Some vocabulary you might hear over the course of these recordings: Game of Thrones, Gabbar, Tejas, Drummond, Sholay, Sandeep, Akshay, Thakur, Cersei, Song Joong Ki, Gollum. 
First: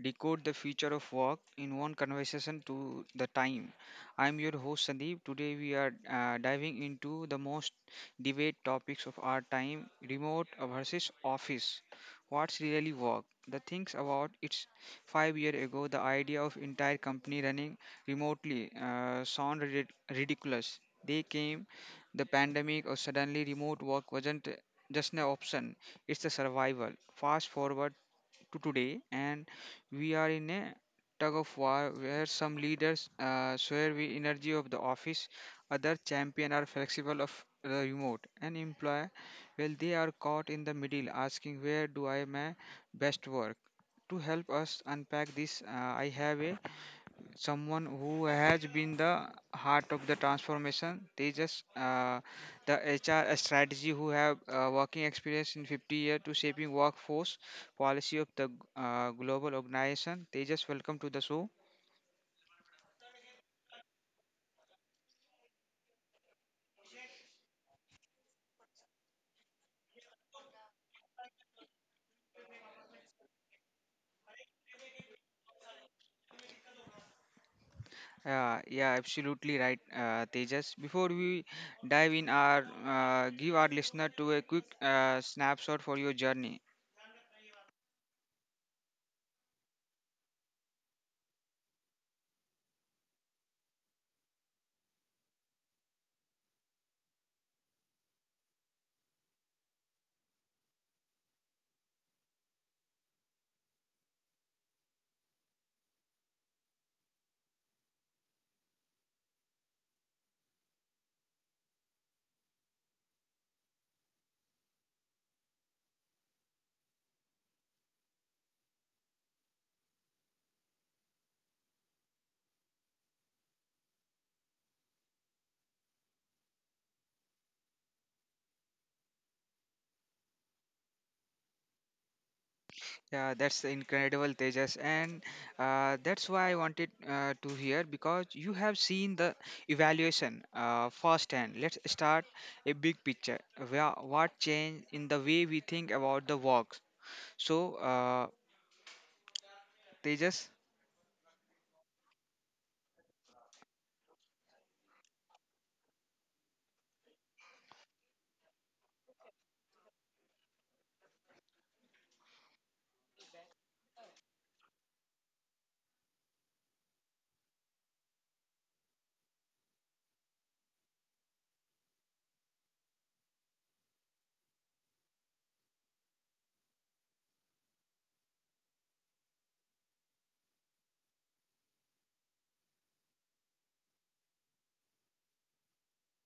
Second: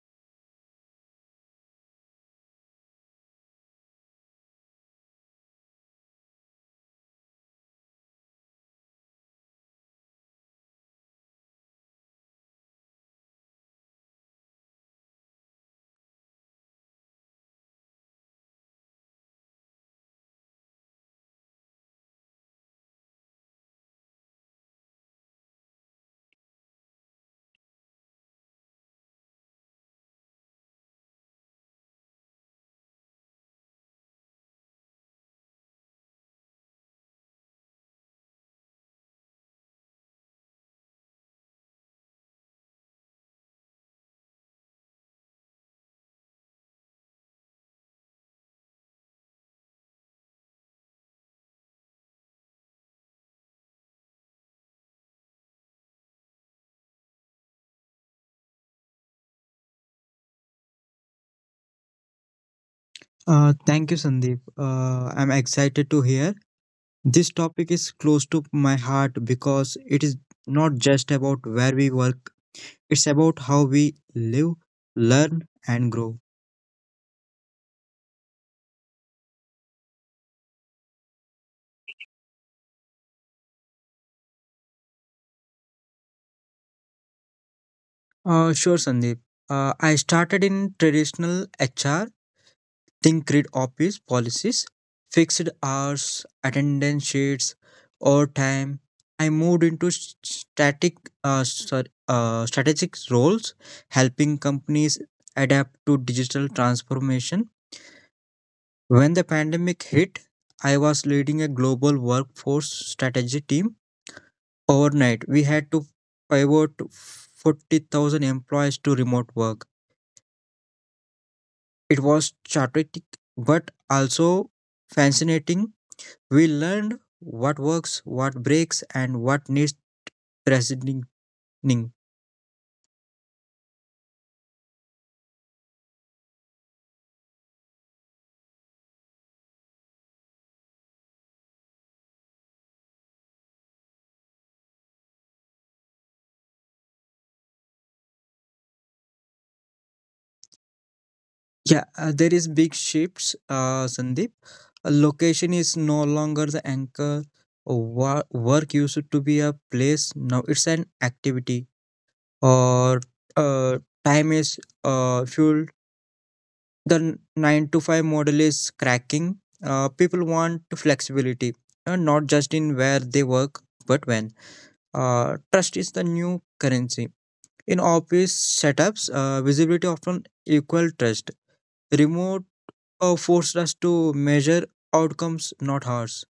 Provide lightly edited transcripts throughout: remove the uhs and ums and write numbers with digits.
decode the future of work in one conversation to the time. I'm your host Sandeep. Today, we are diving into the most debate topics of our time remote versus office. What's really work? The things about it's 5 years ago, the idea of entire company running remotely sound ridiculous. They came the pandemic or suddenly remote work wasn't just an option it's a survival. Fast forward to today, and we are in a tug of war where some leaders swear the energy of the office, other champion are flexible of the remote, and employer, well, they are caught in the middle asking where do I my best work. To help us unpack this, I have a someone who has been the heart of the transformation they just the hr strategy who have working experience in 50 year to shaping workforce policy of the global organization they just welcome to the show Thank you, Sandeep. I'm excited to hear. This topic is close to my heart because it is not just about where we work, it's about how we live, learn, and grow. yeah, yeah, absolutely right, Tejas. Before we dive in, our give our listener to a quick snapshot for your journey. Sure, Sandeep. I started in traditional HR think grid office policies, fixed hours, attendance sheets, overtime. I moved into strategic roles, helping companies adapt to digital transformation. When the pandemic hit, I was leading a global workforce strategy team. Overnight, we had to pivot 40,000 employees to remote work. It was chaotic but also fascinating. We learned what works, what breaks, and what needs presenting. Yeah, Yeah, that's incredible, Tejas, and that's why I wanted to hear because you have seen the evaluation firsthand. Let's start a big picture. Where, what changed in the way we think about the works? So, Tejas. uh, there is big shifts, Sandeep. A location is no longer the anchor. Work used to be a place. Now it's an activity. Or uh, time is fueled. The nine to five model is cracking. People want flexibility, not just in where they work, but when. Trust is the new currency. In office setups, visibility often equal trust. Remote forced us to measure outcomes, not hours.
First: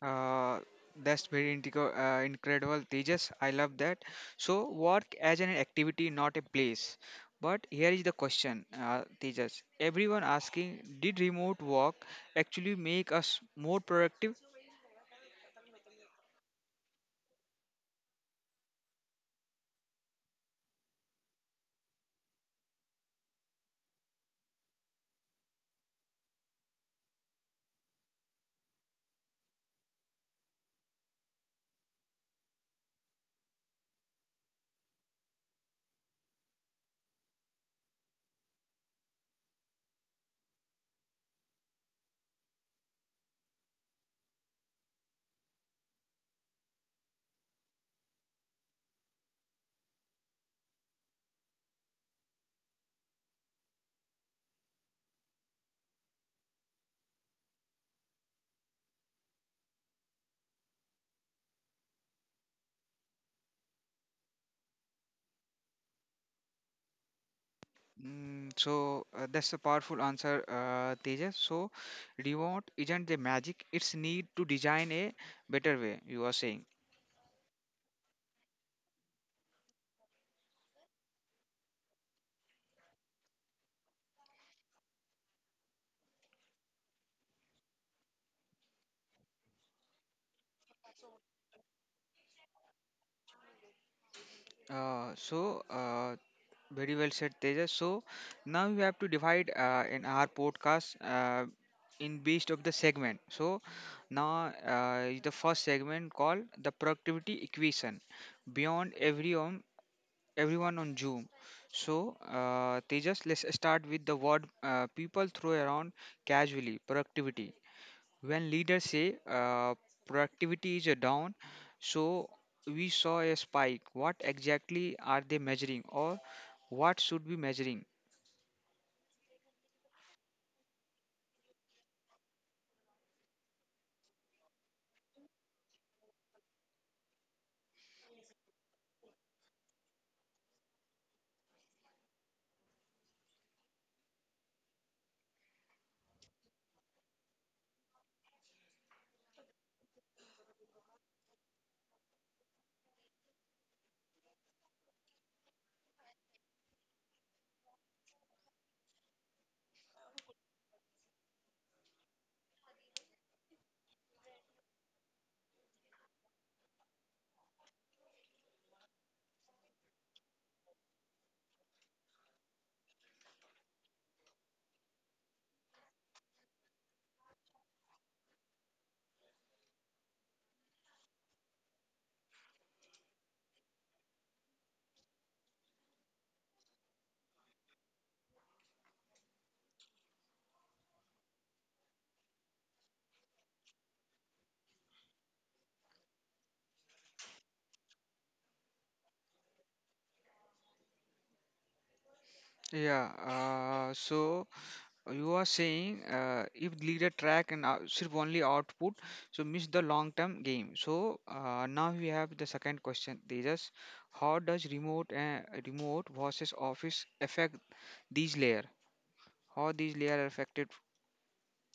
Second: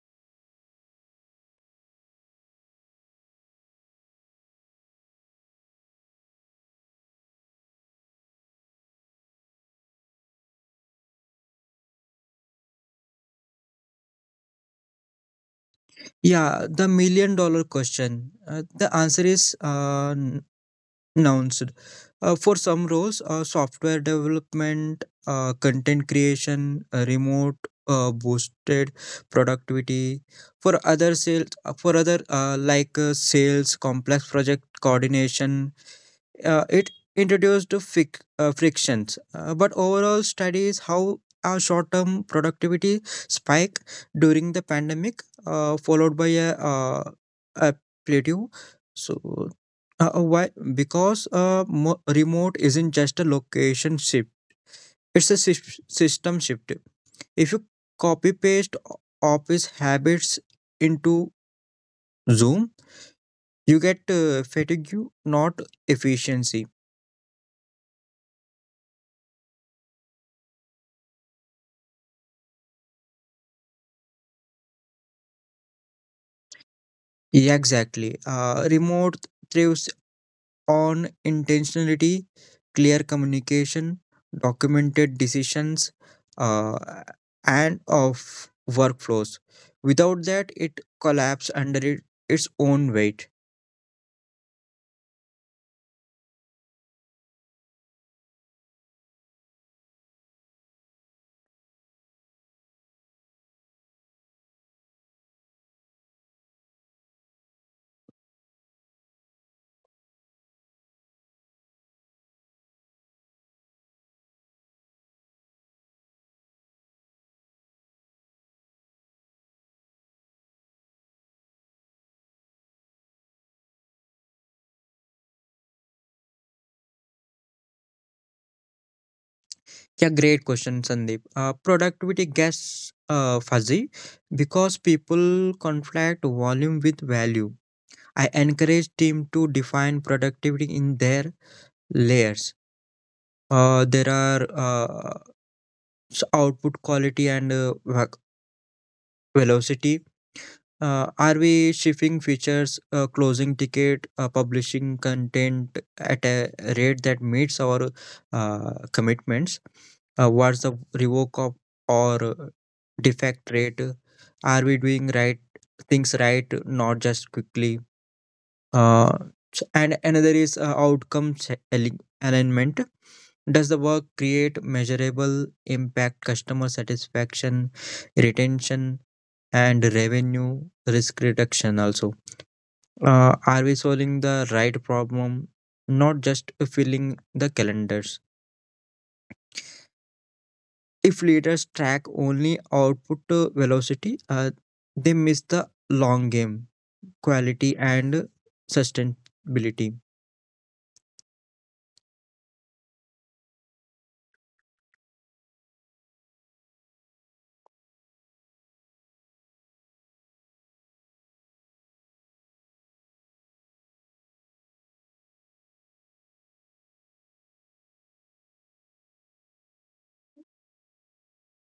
Uh, that's very integral, incredible, Tejas. I love that. So, work as an activity, not a place. But here is the question, Tejas. Everyone asking, did remote work actually make us more productive? Yeah, the million dollar question. The answer is announced. For some roles, software development, content creation, remote boosted productivity. For other sales, for other like sales, complex project coordination, it introduced frictions, but overall studies how our short-term productivity spike during the pandemic, followed by a plateau. So why? Because remote isn't just a location shift; it's a system shift. If you copy paste office habits into Zoom, you get fatigue, not efficiency. Mm, so that's a powerful answer, Tejas. So, remote isn't the magic; it's need to design a better way. You are saying. Yeah, exactly. Remote thrives on intentionality, clear communication, documented decisions, uh, and of workflows. Without that, it collapses under its own weight. Uh, so, uh, Very well said, Tejas. So now we have to divide in our podcast in based of the segment. So now is the first segment called the productivity equation beyond everyone everyone on Zoom. So Tejas, let's start with the word people throw around casually productivity when leaders say productivity is down so we saw a spike what exactly are they measuring or what should be measuring Yeah, great question, Sandeep. Productivity gets fuzzy because people conflate volume with value. I encourage team to define productivity in their layers. There are output quality and velocity. Are we shipping features, closing ticket, publishing content at a rate that meets our commitments? What's the revoke of or defect rate? Are we doing right things right, not just quickly? Uh, and another is outcome alignment. Does the work create measurable impact, customer satisfaction, retention, and revenue risk reduction? Also, are we solving the right problem, not just filling the calendars? If leaders track only output velocity, they miss the long game, quality, and sustainability. yeah so you are saying if leader track and serve only output so miss the long term game so now we have the second question tejas how does remote versus office affect these layer how these layer are affected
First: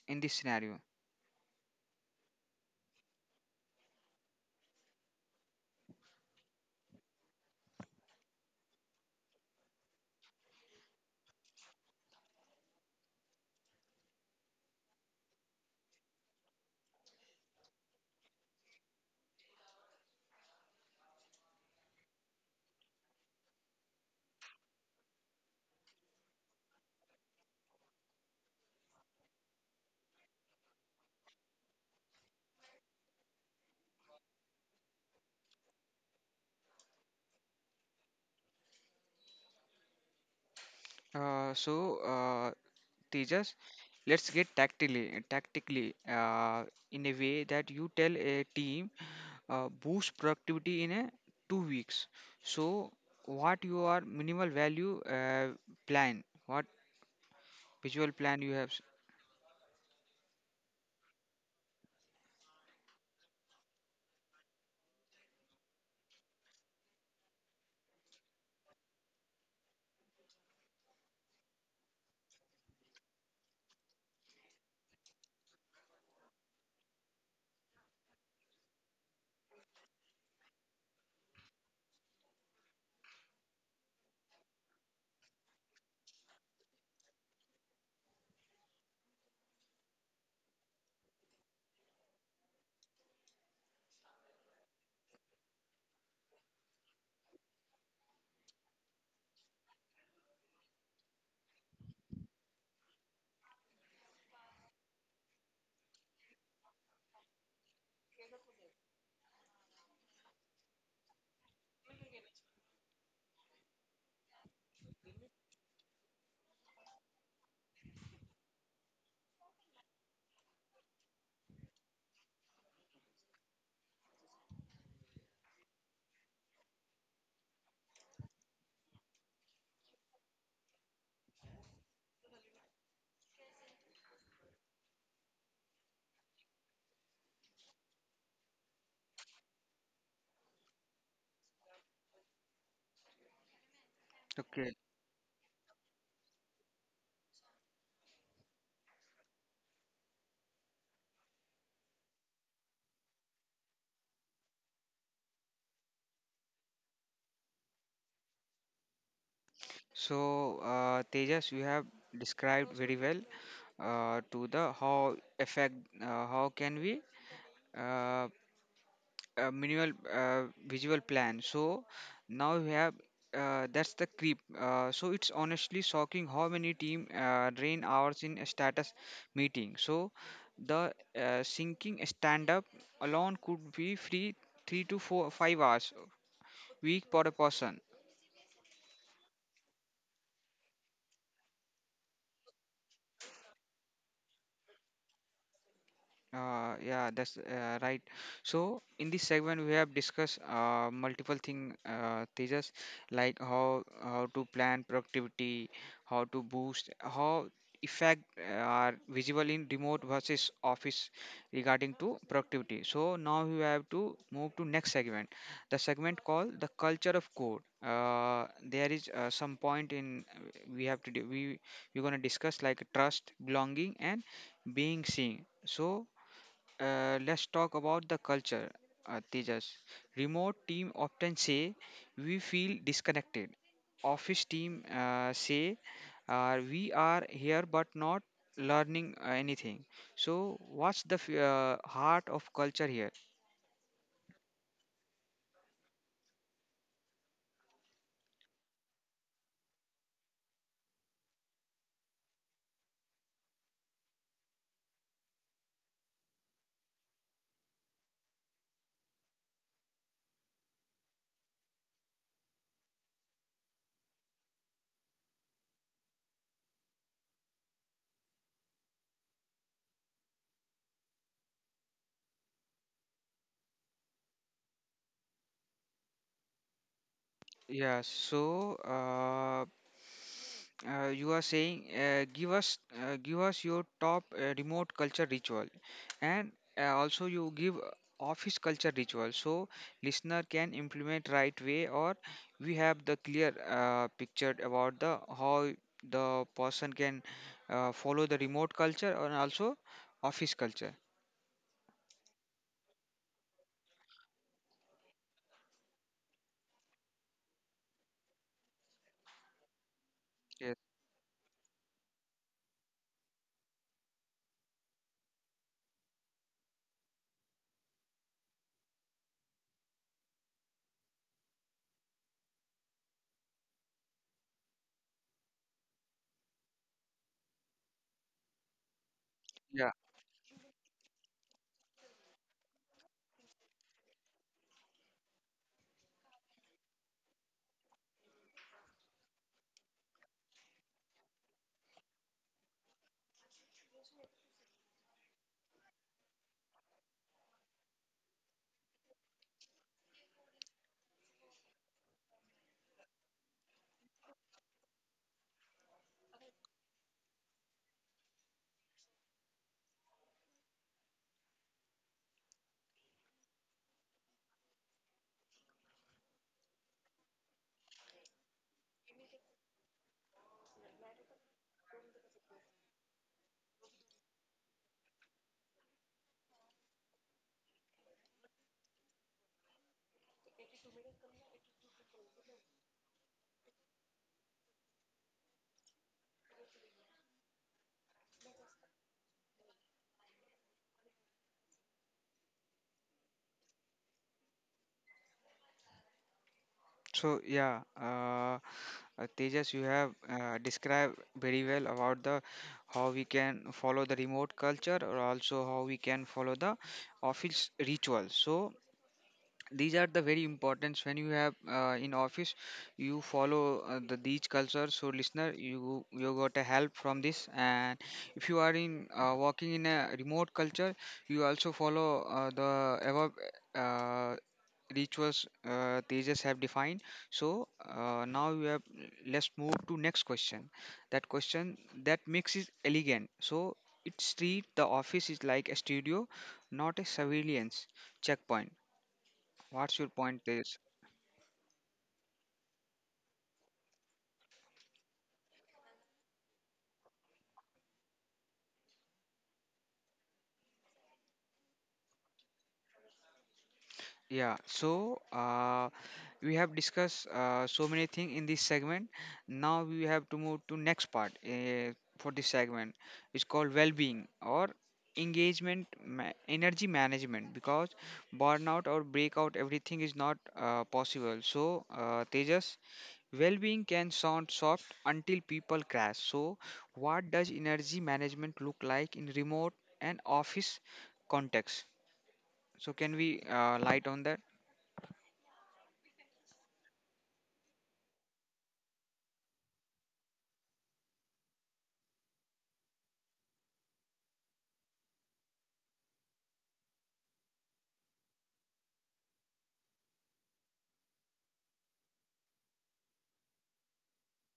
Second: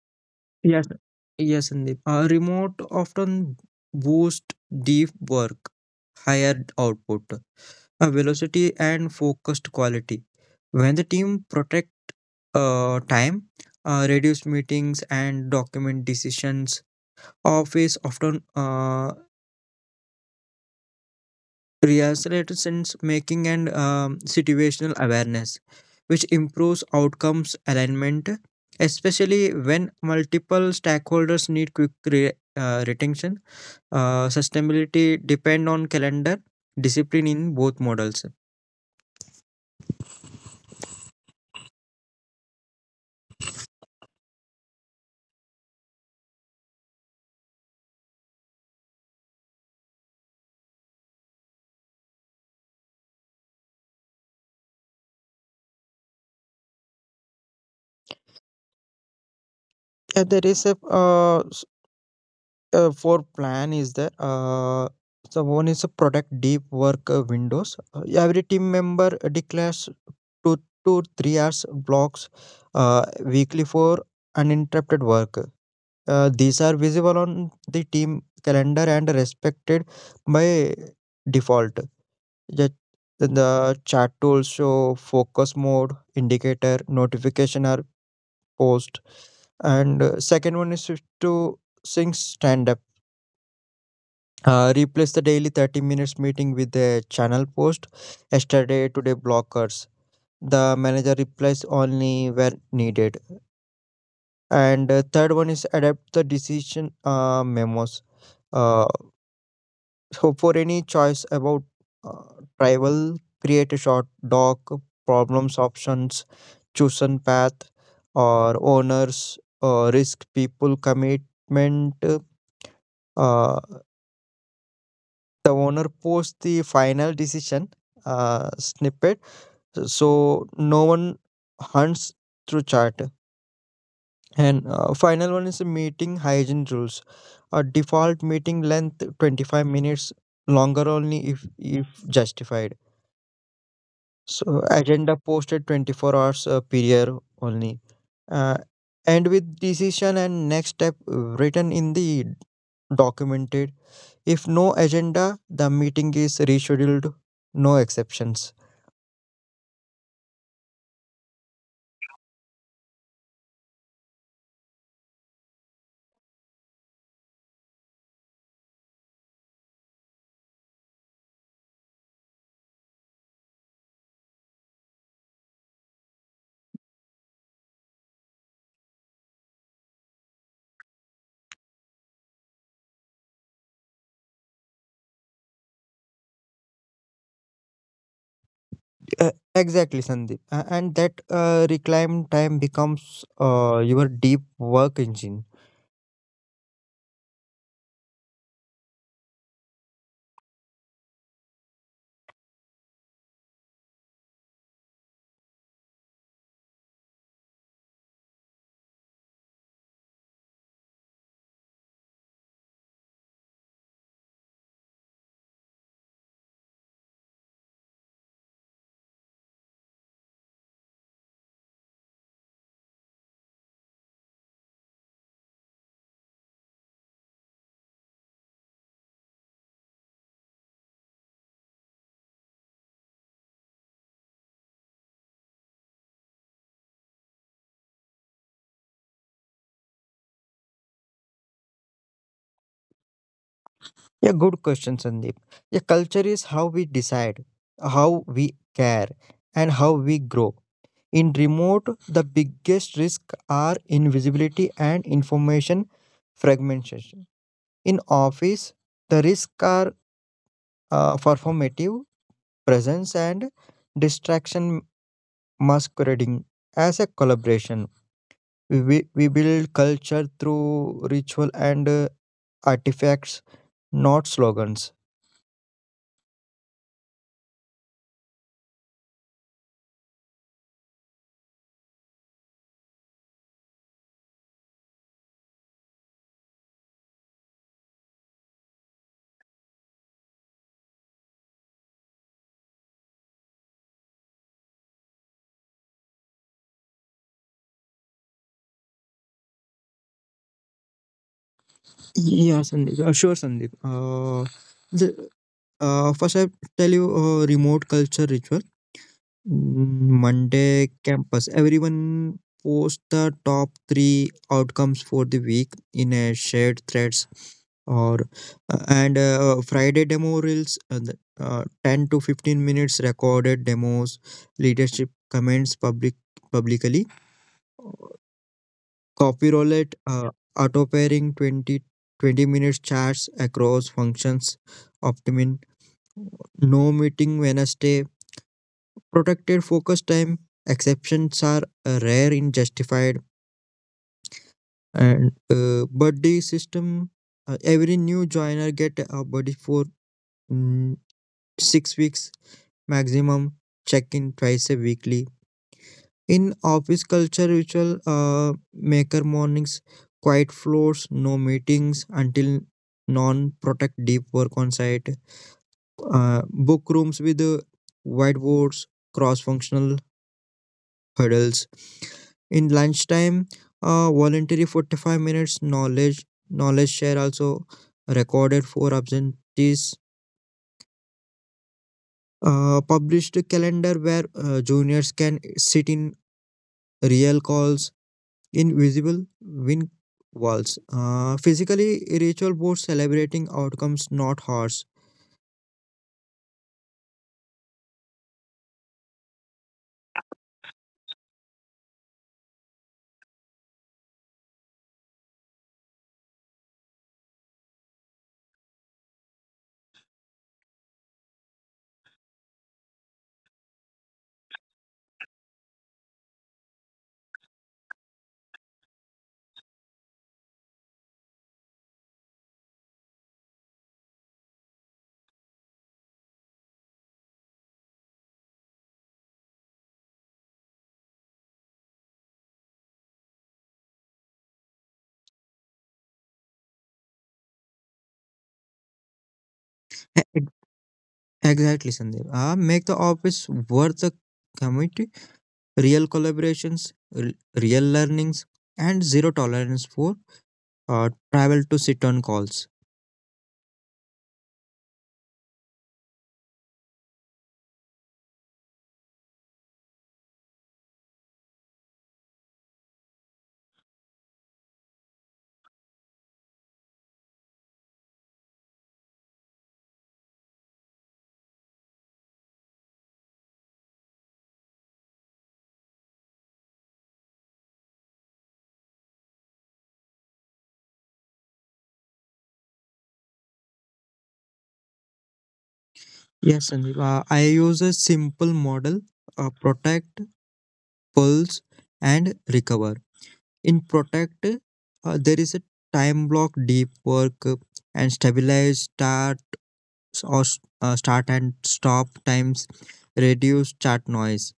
in this scenario Yes. Yes, Sandeep. Remote often boost deep work, higher output, velocity, and focused quality. When the team protect time, reduce meetings, and document decisions, office often reaccelerates sense making and situational awareness, which improves outcomes alignment, especially when multiple stakeholders need quick retention. Sustainability depend on calendar discipline in both models. So teachers let's get tactically in a way that you tell a team boost productivity in a 2 weeks so what your minimal value plan what visual plan you have Yeah, there is a for plan is there. So one is a product deep work windows, every team member declares 2 to 3 hours blocks, uh, weekly for uninterrupted work. These are visible on the team calendar and respected by default. That, then the chat tools show focus mode, indicator, notification are post. And second one is to sync stand up. Replace the daily 30 minutes meeting with a channel post, yesterday, today blockers. The manager replies only where needed. And third one is adapt the decision memos. Uh, So for any choice about uh, travel, create a short doc, problems options, chosen path, or owners, risk people commitment. Uh, the owner posts the final decision snippet, so no one hunts through chart. And final one is the meeting hygiene rules. A default meeting length 25 minutes, longer only if justified. So okay agenda posted 24 hours prior only. Uh, and with decision and next step written in the documented. If no agenda, the meeting is rescheduled. No exceptions. so tejas you have described very well to the how effect uh, how can we uh, minimal visual plan so now we have that's the creep so it's honestly shocking how many team drain hours in a status meeting so the syncing stand up alone could be free 3 to 4 5 hours a week per person. Exactly, Sandeep. And that reclaim time becomes your deep work engine. Yeah, that's right. So in this segment, we have discussed multiple thing, Tejas, like how to plan productivity, how to boost, how effect are visible in remote versus office regarding to productivity. So now we have to move to next segment, the segment called the culture of code. There is some point in we have to do, we we're gonna discuss like trust, belonging, and being seen. So let's talk about the culture, Tejas. Remote team often say we feel disconnected. Office team say we are here but not learning anything. So, what's the heart of culture here? Yeah, good question, Sandeep. Yeah, culture is how we decide, how we care, and how we grow. In remote, the biggest risks are invisibility and information fragmentation. In office, the risks are performative presence and distraction masquerading as a collaboration. We build culture through ritual and artifacts, not slogans. Yeah, so you are saying give us your top remote culture ritual, and also you give office culture ritual, so listener can implement right way, or we have the clear picture about the how the person can follow the remote culture and also office culture. Yeah, Sandeep. Sure, Sandeep. The, First, I tell you remote culture ritual. Mm, Yes. Monday campus. Everyone posts the top three outcomes for the week in a shared threads. Or and Friday demo reels, 10 to 15 minutes recorded demos, leadership comments publicly. Copy roulette, auto pairing twenty twenty 20-minute chats across functions, optimum, no meeting Wednesday, protected focus time. Exceptions are rare in justified. And buddy system. Every new joiner get a buddy for mm, 6 weeks maximum. Check in twice a weekly. In office culture, ritual maker mornings, quiet floors, no meetings until non protect deep work on site, book rooms with whiteboards, cross functional hurdles. In lunchtime, voluntary 45 minutes knowledge share also recorded for absentees. Published calendar where juniors can sit in real calls. Invisible win walls. Physically, ritual boards celebrating outcomes, not hours. So yeah, Tejas, you have described very well about the how we can follow the remote culture or also how we can follow the office ritual. So these are the very importance when you have in office you follow the these culture so listener you got a help from this and if you are in working in a remote culture you also follow the above uh, rituals teachers have defined so now you have let's move to next question that makes it elegant so it's treat the office is like a studio not a surveillance checkpoint. What's your E- point e-, Tejas? Exactly, Sandeep. Make the office worth the commit. Real collaborations, real learnings, and zero tolerance for travel to sit on calls. Yeah, so we have discussed so many things in this segment. Now we have to move to next part for this segment. It's called well-being or engagement energy management because burnout or breakout everything is not possible. So Tejas, well-being can sound soft until people crash. So what does energy management look like in remote and office context? So can we light on that? Yes, Sandeep. I use a simple model: protect, pulse, and recover. In protect, there is a time block, deep work, and stabilize, start. S- or s- start and stop times, reduce chat noise.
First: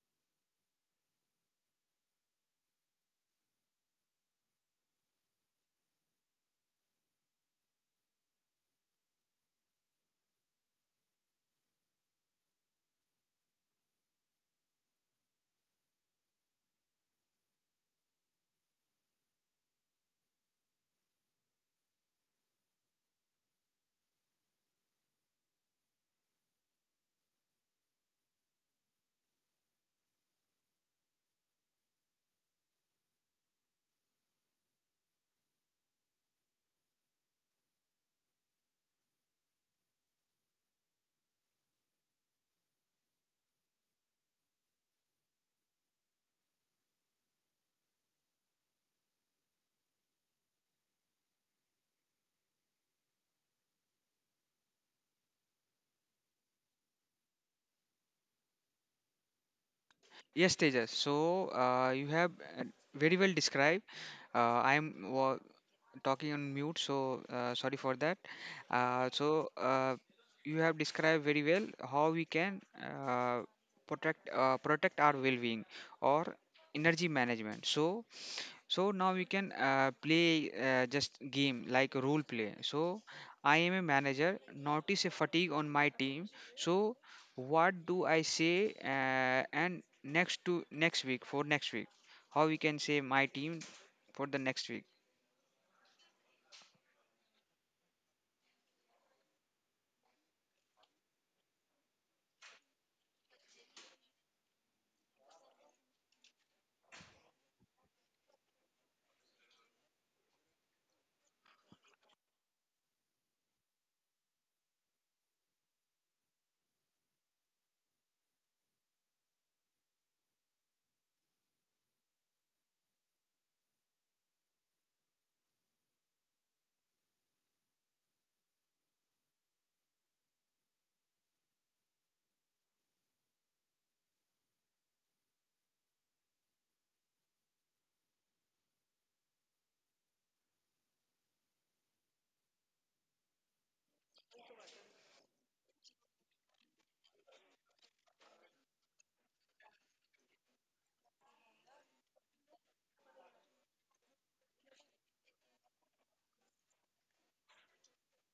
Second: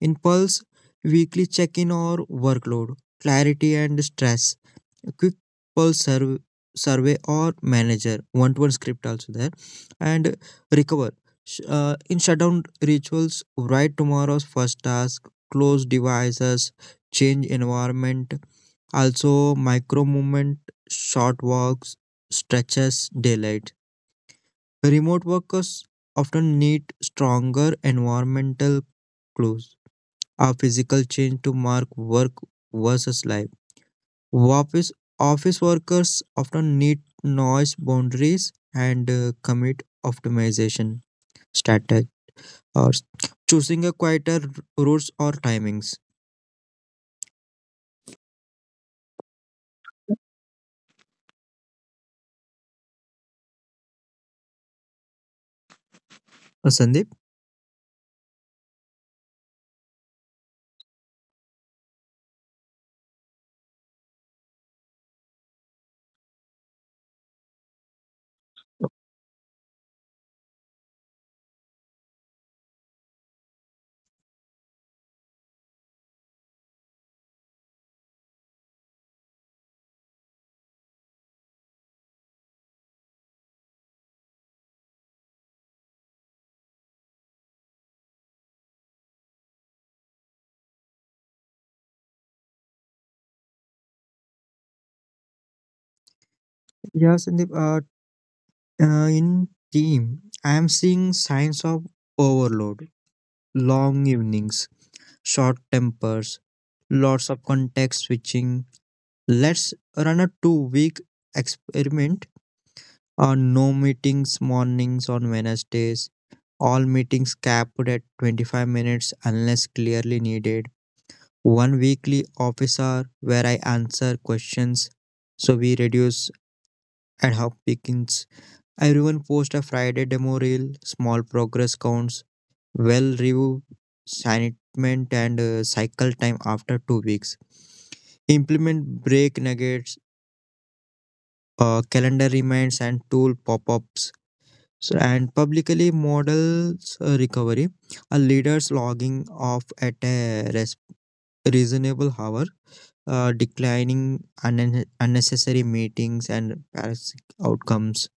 In Pulse, weekly check in or workload, clarity and stress, a quick Pulse survey or manager, one to one script also there, and recover. In shutdown rituals, write tomorrow's first task, close devices, change environment, also micro movement, short walks, stretches, daylight. Remote workers often need stronger environmental clues, a physical change to mark work versus life. Office, Office workers often need noise boundaries and commit optimization strategy or choosing a quieter routes or timings. Sandeep? Yes, Tejas. So you have uh, very well described. I am talking on mute, so sorry for that. Uh, so uh, you have described very well how we can protect our well-being or energy management. So so now we can play just game like role play. So I am a manager. Notice a fatigue on my team. So what do I say and next to next week for next week? How we can say my team for the next week? Yeah, Sandeep. In team, I am seeing signs of overload, long evenings, short tempers, lots of context switching. Let's run a 2 week experiment on no meetings mornings on Wednesdays, all meetings capped at 25 minutes unless clearly needed. One weekly office hour where I answer questions so we reduce ad hoc pickings. Everyone post a Friday demo reel, small progress counts. Well, review assignment and cycle time after 2 weeks, implement break nuggets, calendar reminds and tool pop-ups. So, and publicly models recovery, a leader's logging off at a reasonable hour, declining unnecessary meetings and parasitic outcomes.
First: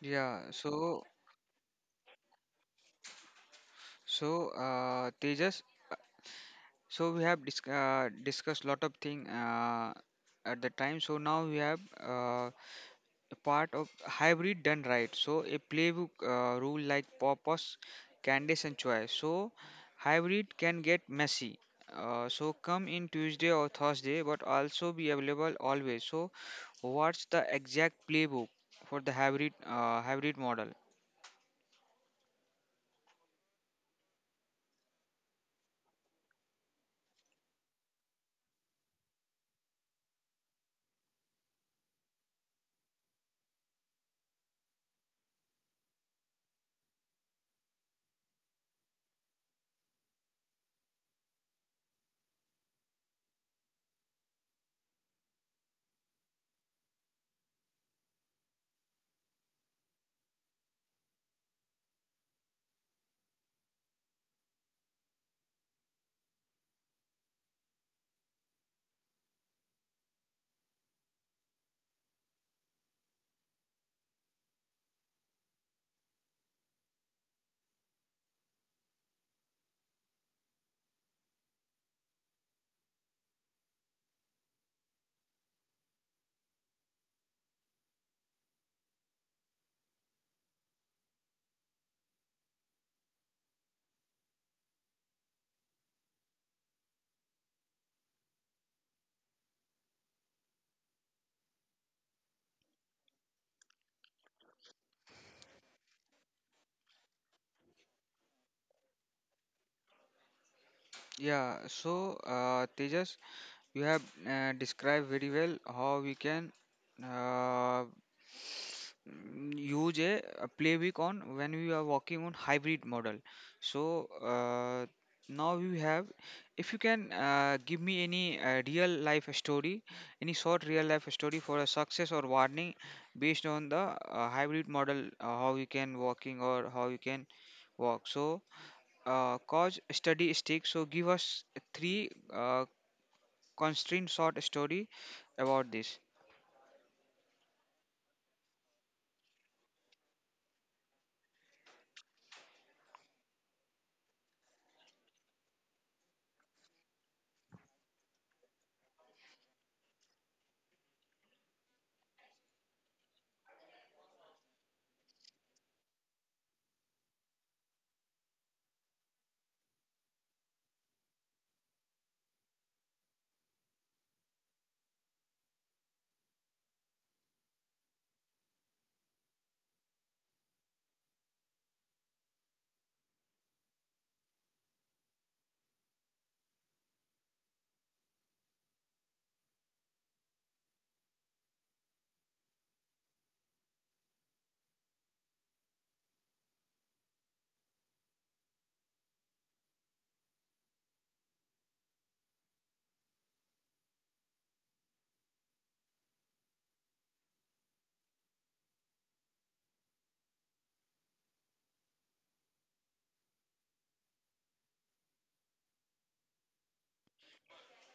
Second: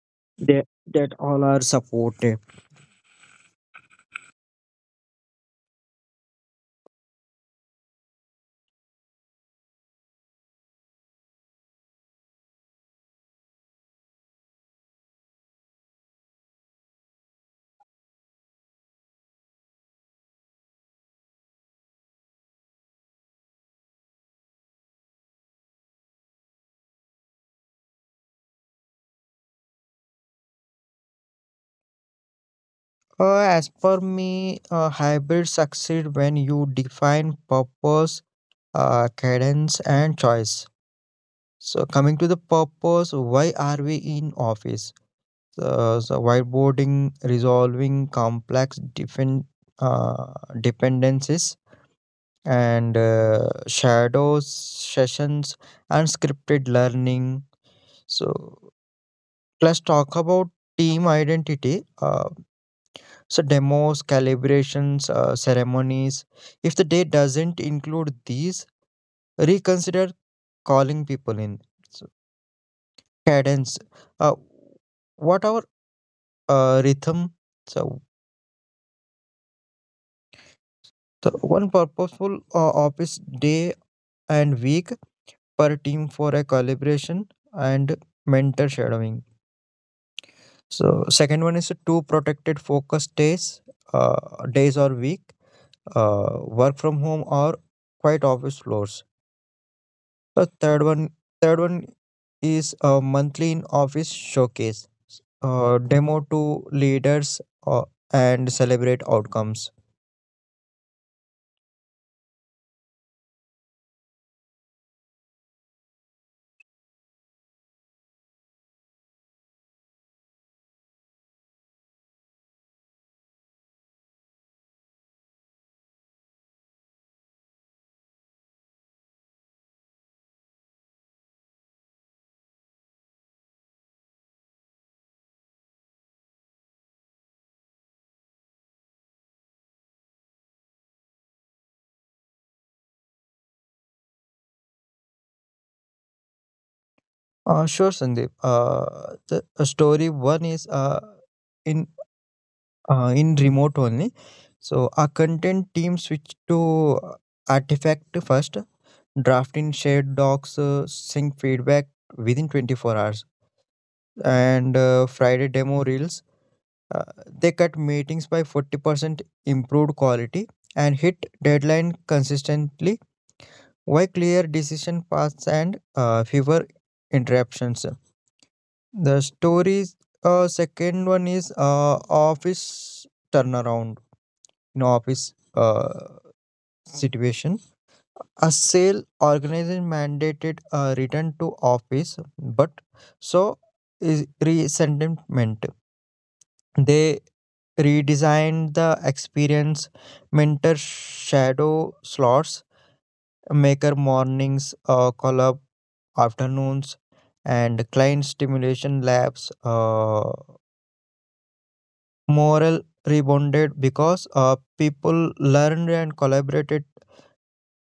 Yeah, that, so that all are supported. so Tejas, so we have discussed lot of thing at the time. So now we have a part of hybrid done right. So a playbook rule like purpose, candidates and choice. So hybrid can get messy. So come in Tuesday or Thursday, but also be available always. So what's the exact playbook for the hybrid hybrid model? As per me, hybrids succeed when you define purpose, cadence, and choice. So, coming to the purpose, why are we in office? So whiteboarding, resolving complex different uh, dependencies and shadows sessions and scripted learning. So, let's talk about team identity. So demos, calibrations, ceremonies. If the day doesn't include these, reconsider calling people in. So cadence. Uh, what our rhythm? So the one purposeful office day and week per team for a calibration and mentor shadowing. So second one is two protected focus days, days or week, work from home or quiet office floors. The third one is a monthly in office showcase, demo to leaders and celebrate outcomes. Yeah, so Tejas. You have described very well how we can uh, use a playbook on when we are working on hybrid model. So now we have, if you can give me any real life story, any short real life story for a success or warning based on the hybrid model, how you can working or how you can work. So cause study stick. So give us three. Constrained short story about this. Sure, Sandeep. The story one is in in remote only. So our content team switch to artifact first, draft in shared docs, sync feedback within 24 hours, and Friday demo reels. Uh, they cut meetings by 40%, improved quality, and hit deadline consistently. Why clear decision paths and fewer interruptions? The stories. Second one is office turnaround. You office situation. A sale organization mandated a return to office, but so is resentment. They redesigned the experience, mentor shadow slots, maker mornings, call up afternoons, and client stimulation labs. Moral rebounded because people learned and collaborated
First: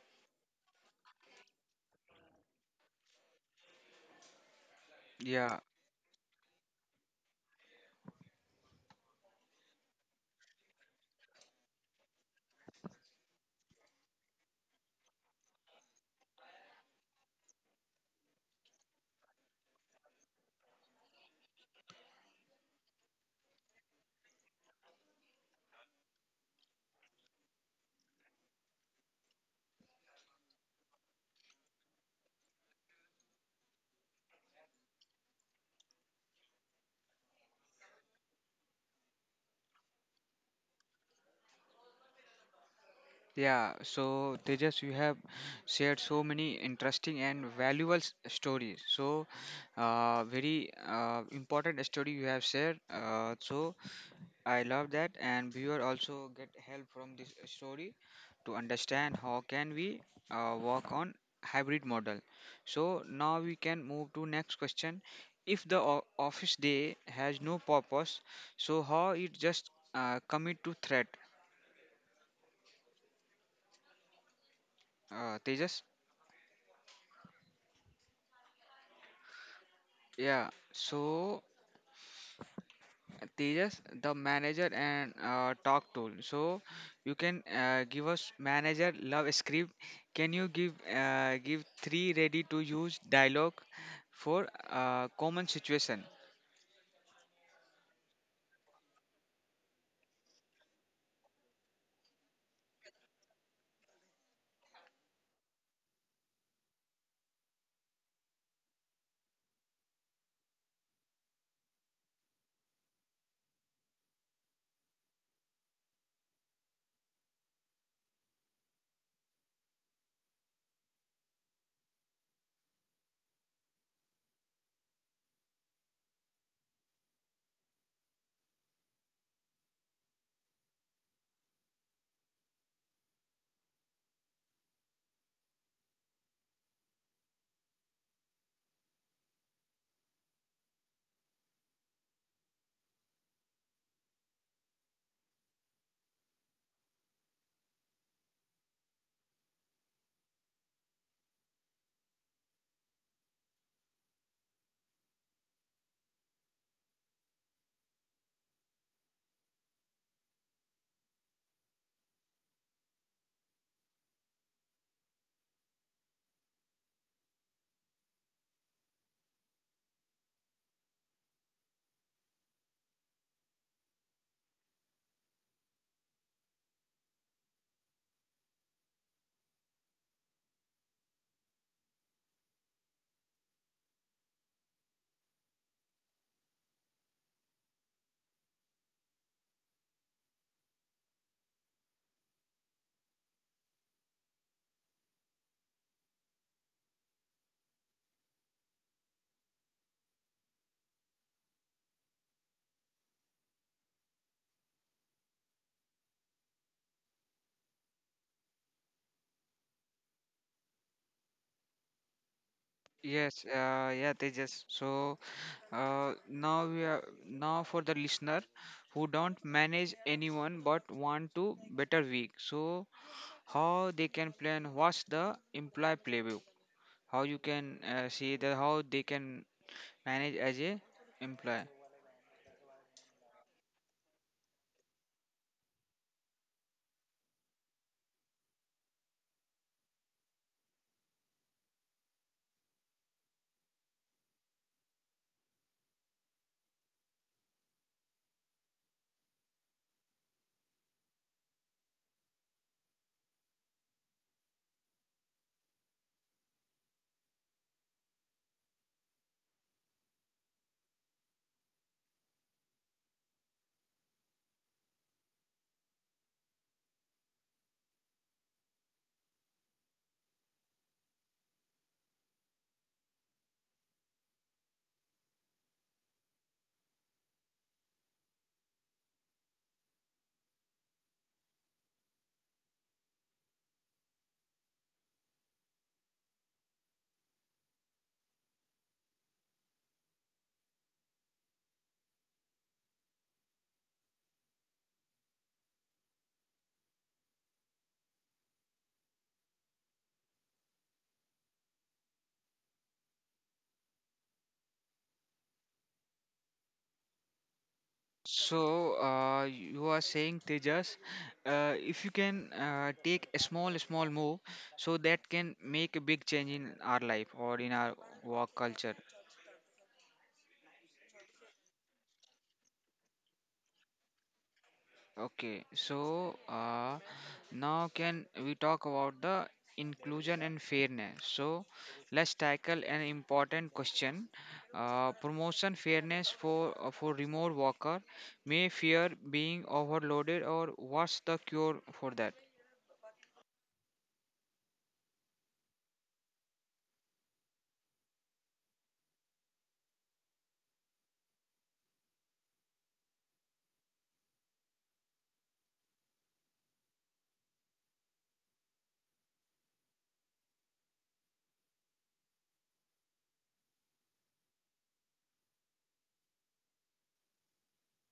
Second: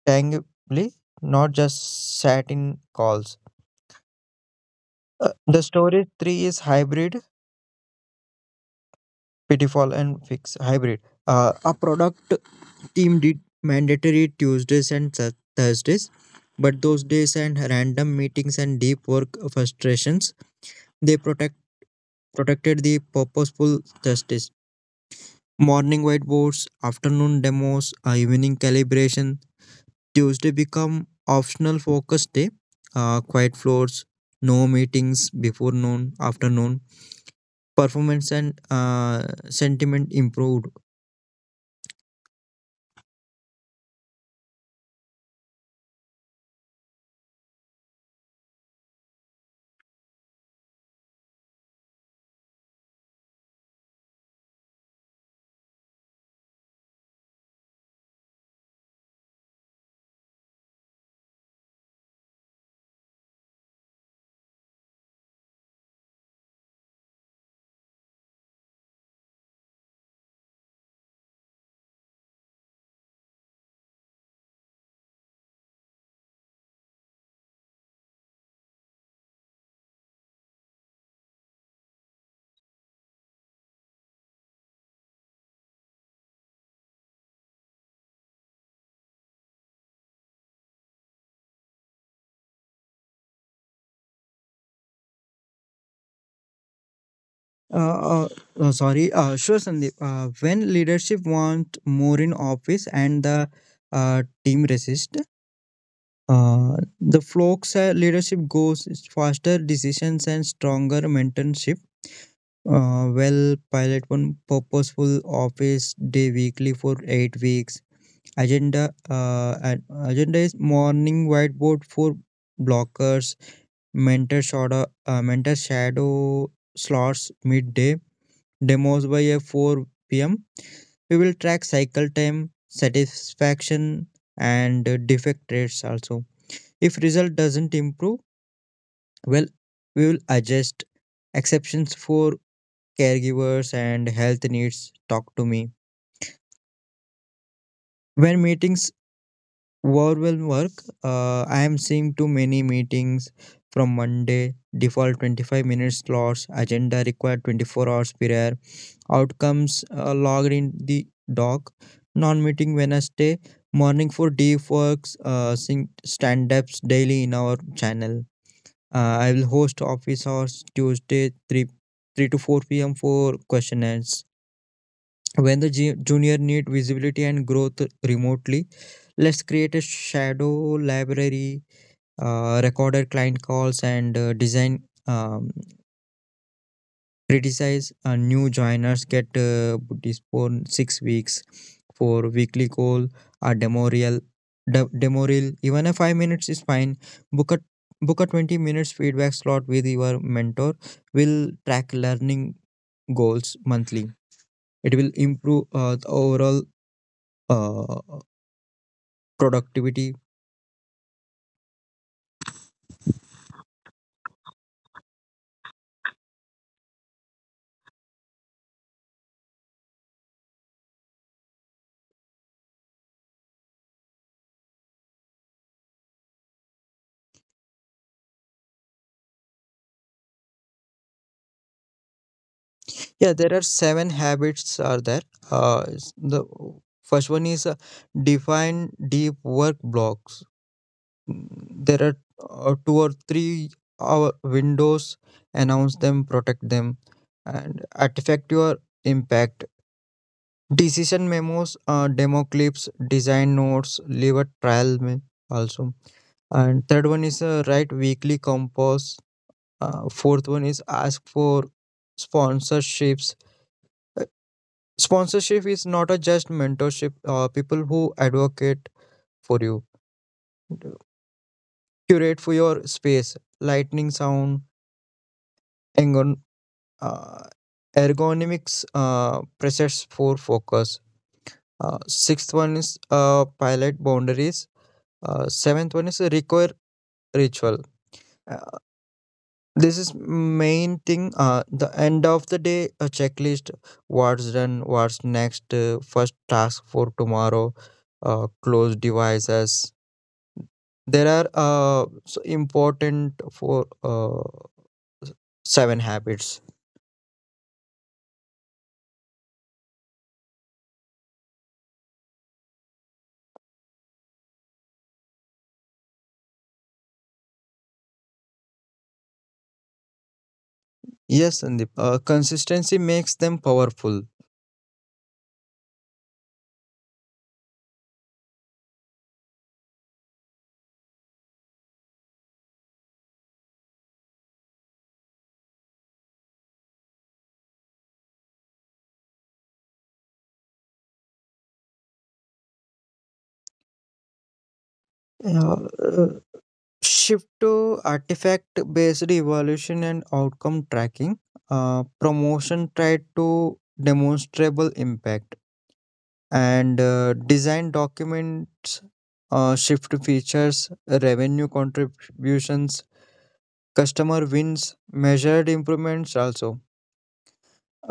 tangibly, not just sat in calls. Yeah, The story three is hybrid. Pitfall and fix hybrid. A product team did mandatory Tuesdays and Thursdays, but those days and random meetings and deep work frustrations, they protected the purposeful Thursdays. Morning whiteboards, afternoon demos, evening calibration. Tuesday become optional focus day. Quiet floors, no meetings before noon, afternoon. Performance and sentiment improved. yeah. So Tejas, you have shared so many interesting and valuable stories. So very important story you have shared. So I love that, and viewer also get help from this story to understand how can we work on hybrid model. So now we can move to next question. If the office day has no purpose, so how it just commit to threat? Tejas? Yeah. So Tejas, the manager and talk tool. So you can give us manager love script. Can you give give three ready to use dialogue for common situation? Uh, uh, sure, Sandeep. When leadership want more in office and the team resist, the flocks leadership goes is faster decisions and stronger mentorship. Well, pilot one purposeful office day weekly for 8 weeks. Agenda and agenda is morning whiteboard for blockers, mentor shadow slots, midday demos by a 4 pm. We will track cycle time, satisfaction, and defect rates also. If result doesn't improve, well, we will adjust exceptions for caregivers and health needs. Talk to me. When meetings overwhelm work, I am seeing too many meetings. From Monday, default 25-minute slots, agenda required 24 hours per hour, outcomes logged in the doc, non-meeting Wednesday, morning for deep works, stand-ups daily in our channel. I will host office hours Tuesday 3 to 4 p.m. for questionnaires. When the junior need visibility and growth remotely, let's create a shadow library, recorded client calls, and design criticize. New joiners get postponed 6 weeks. For weekly call, a demo reel, demo reel, even a 5 minutes is fine. Book a book a 20 minutes feedback slot with your mentor. Will track learning goals monthly. It will improve the overall uh, productivity. Yes, yeah, Tejas. So now we are now for the listener who don't manage anyone but want to better week. So how they can plan? What's the imply playbook? How you can see the how they can manage as a employee Yeah, there are seven habits are there. The first one is define deep work blocks. There are 2 or 3 hour windows. Announce them, protect them, and artifact your impact: decision memos, demo clips, design notes. Leave a trial me also. And third one is write weekly compos. Fourth one is ask for sponsorships. Uh, Sponsorship is not a just mentorship, people who advocate for you, curate for your space, lightning sound, uh, ergonomics, presets for focus. Sixth one is pilot boundaries. Seventh one is require ritual. Uh, this is main thing. The end of the day a checklist: what's done, what's next, first task for tomorrow, close devices. There are so important for uh, seven habits. so you are saying tejas if you can take a small small move so that can make a big change in our life or in our work culture. Yes, Sandeep. Consistency makes them powerful. Okay, so now can we talk about the inclusion and fairness? So let's tackle an important question. Promotion fairness for for remote worker may fear being overloaded, or what's the cure for that? Yeah, uh, shift to artifact based evaluation and outcome tracking. Promotion tried to demonstrable impact and design documents, shift features, revenue contributions, customer wins, measured improvements also.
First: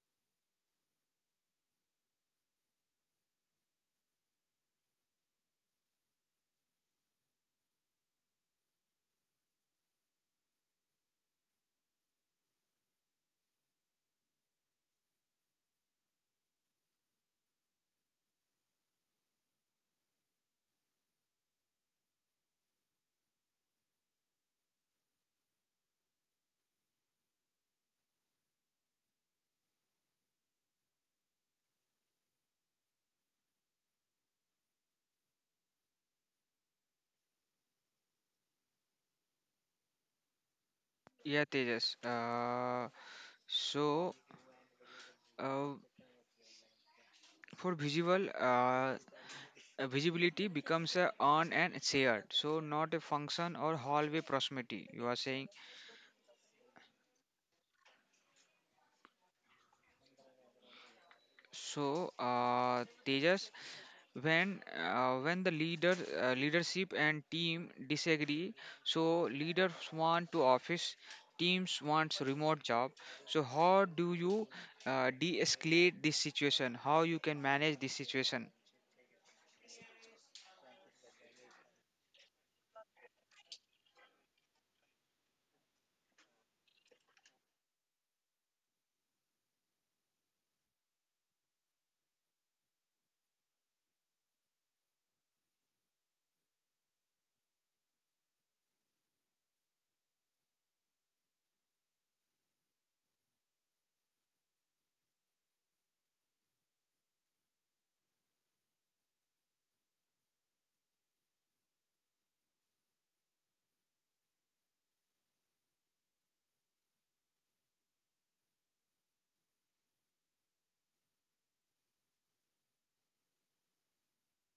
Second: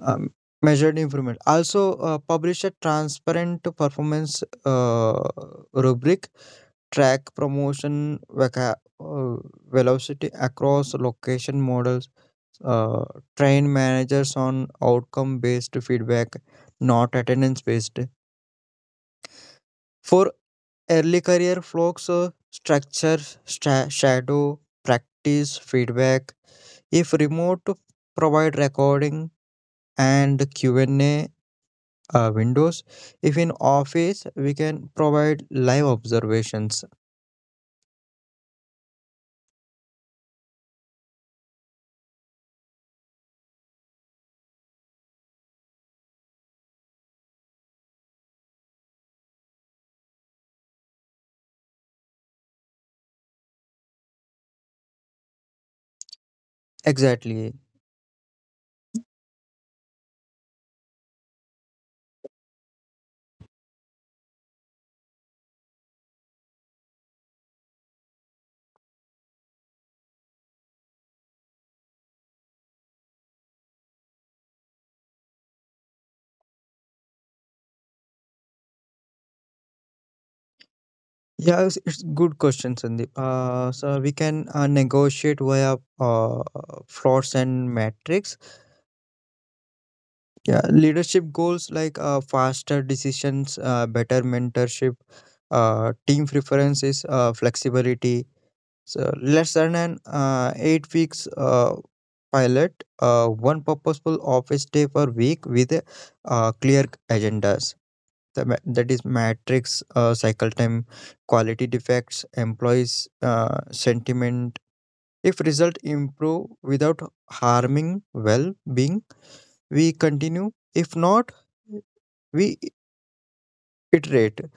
Um, Measured improvement also. Publish a transparent performance rubric. Track promotion velocity across location models, uh, train managers on outcome based feedback, not attendance based. For early career folks, structure, shadow, practice, feedback. If remote, provide recording and Q&A windows. If in office, we can provide live observations. Yeah, Tejas. So uh, for visible, visibility becomes a on and shared. So not a function or hallway proximity. You are saying. Exactly. So, Tejas, when when the leader leadership and team disagree, so leaders want to office, teams wants remote job. So, how do you de-escalate this situation? How you can manage this situation? Yeah, it's good question, Sandeep. So we can negotiate via frauds and metrics. Yeah, leadership goals like faster decisions, better mentorship, team preferences, flexibility. So less than an 8 weeks pilot, one purposeful office day per week with clear agendas. That is matrix: cycle time, quality defects, employees sentiment. If result improve without harming well-being, we continue. If not, we iterate.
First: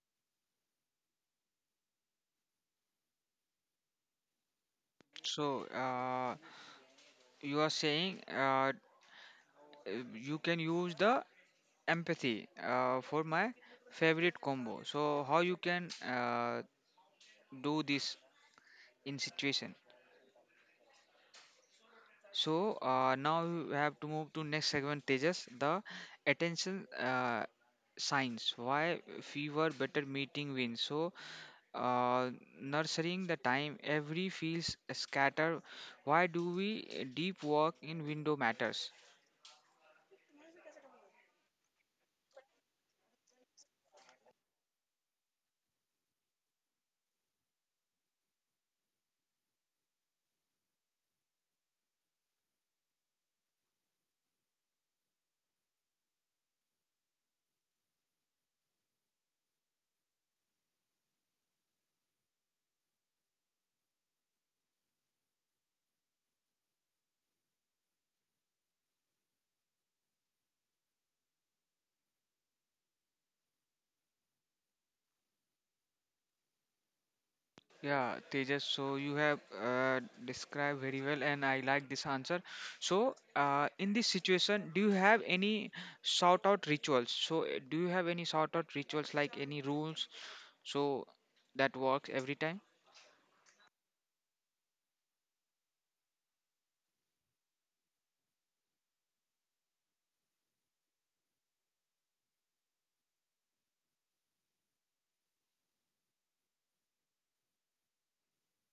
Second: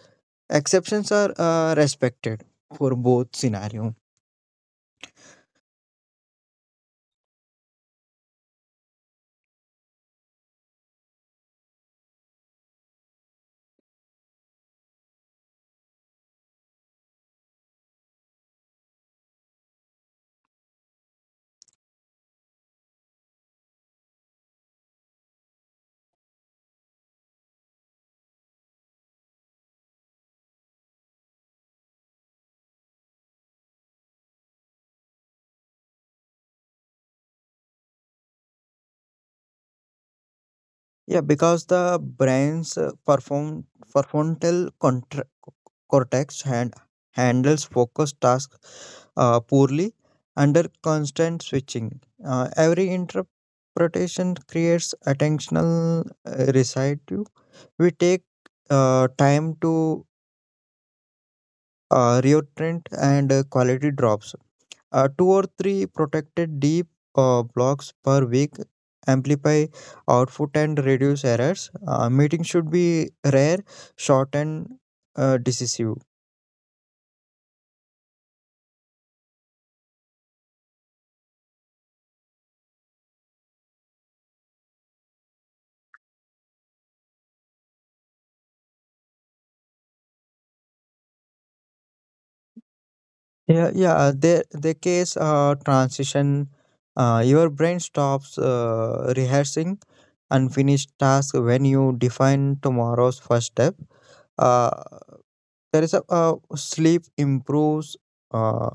Exceptions are respected for both scenario. So, you are saying you can use the empathy for my favorite combo. So, how you can do this in situation? So now we have to move to next segment, Tejas, the attention science. Why fewer better meeting wins. So uh, nurturing the time every feels scatter. Why do we deep work in window matters? Yeah, because the brain's prefrontal contra- cortex handles focused tasks poorly under constant switching. Every interpretation creates attentional residue. We take time to reorient and quality drops. Two or three protected deep blocks per week amplify output and reduce errors. Meetings should be rare, short, and decisive. Yeah, Tejas, so you have described very well, and I like this answer. So, in this situation, do you have any shout out rituals? So, do you have any shout out rituals like any rules so that works every time. Yeah, yeah. The case transition, your brain stops rehearsing unfinished task when you define tomorrow's first step. Uh, there is a sleep improves. Uh,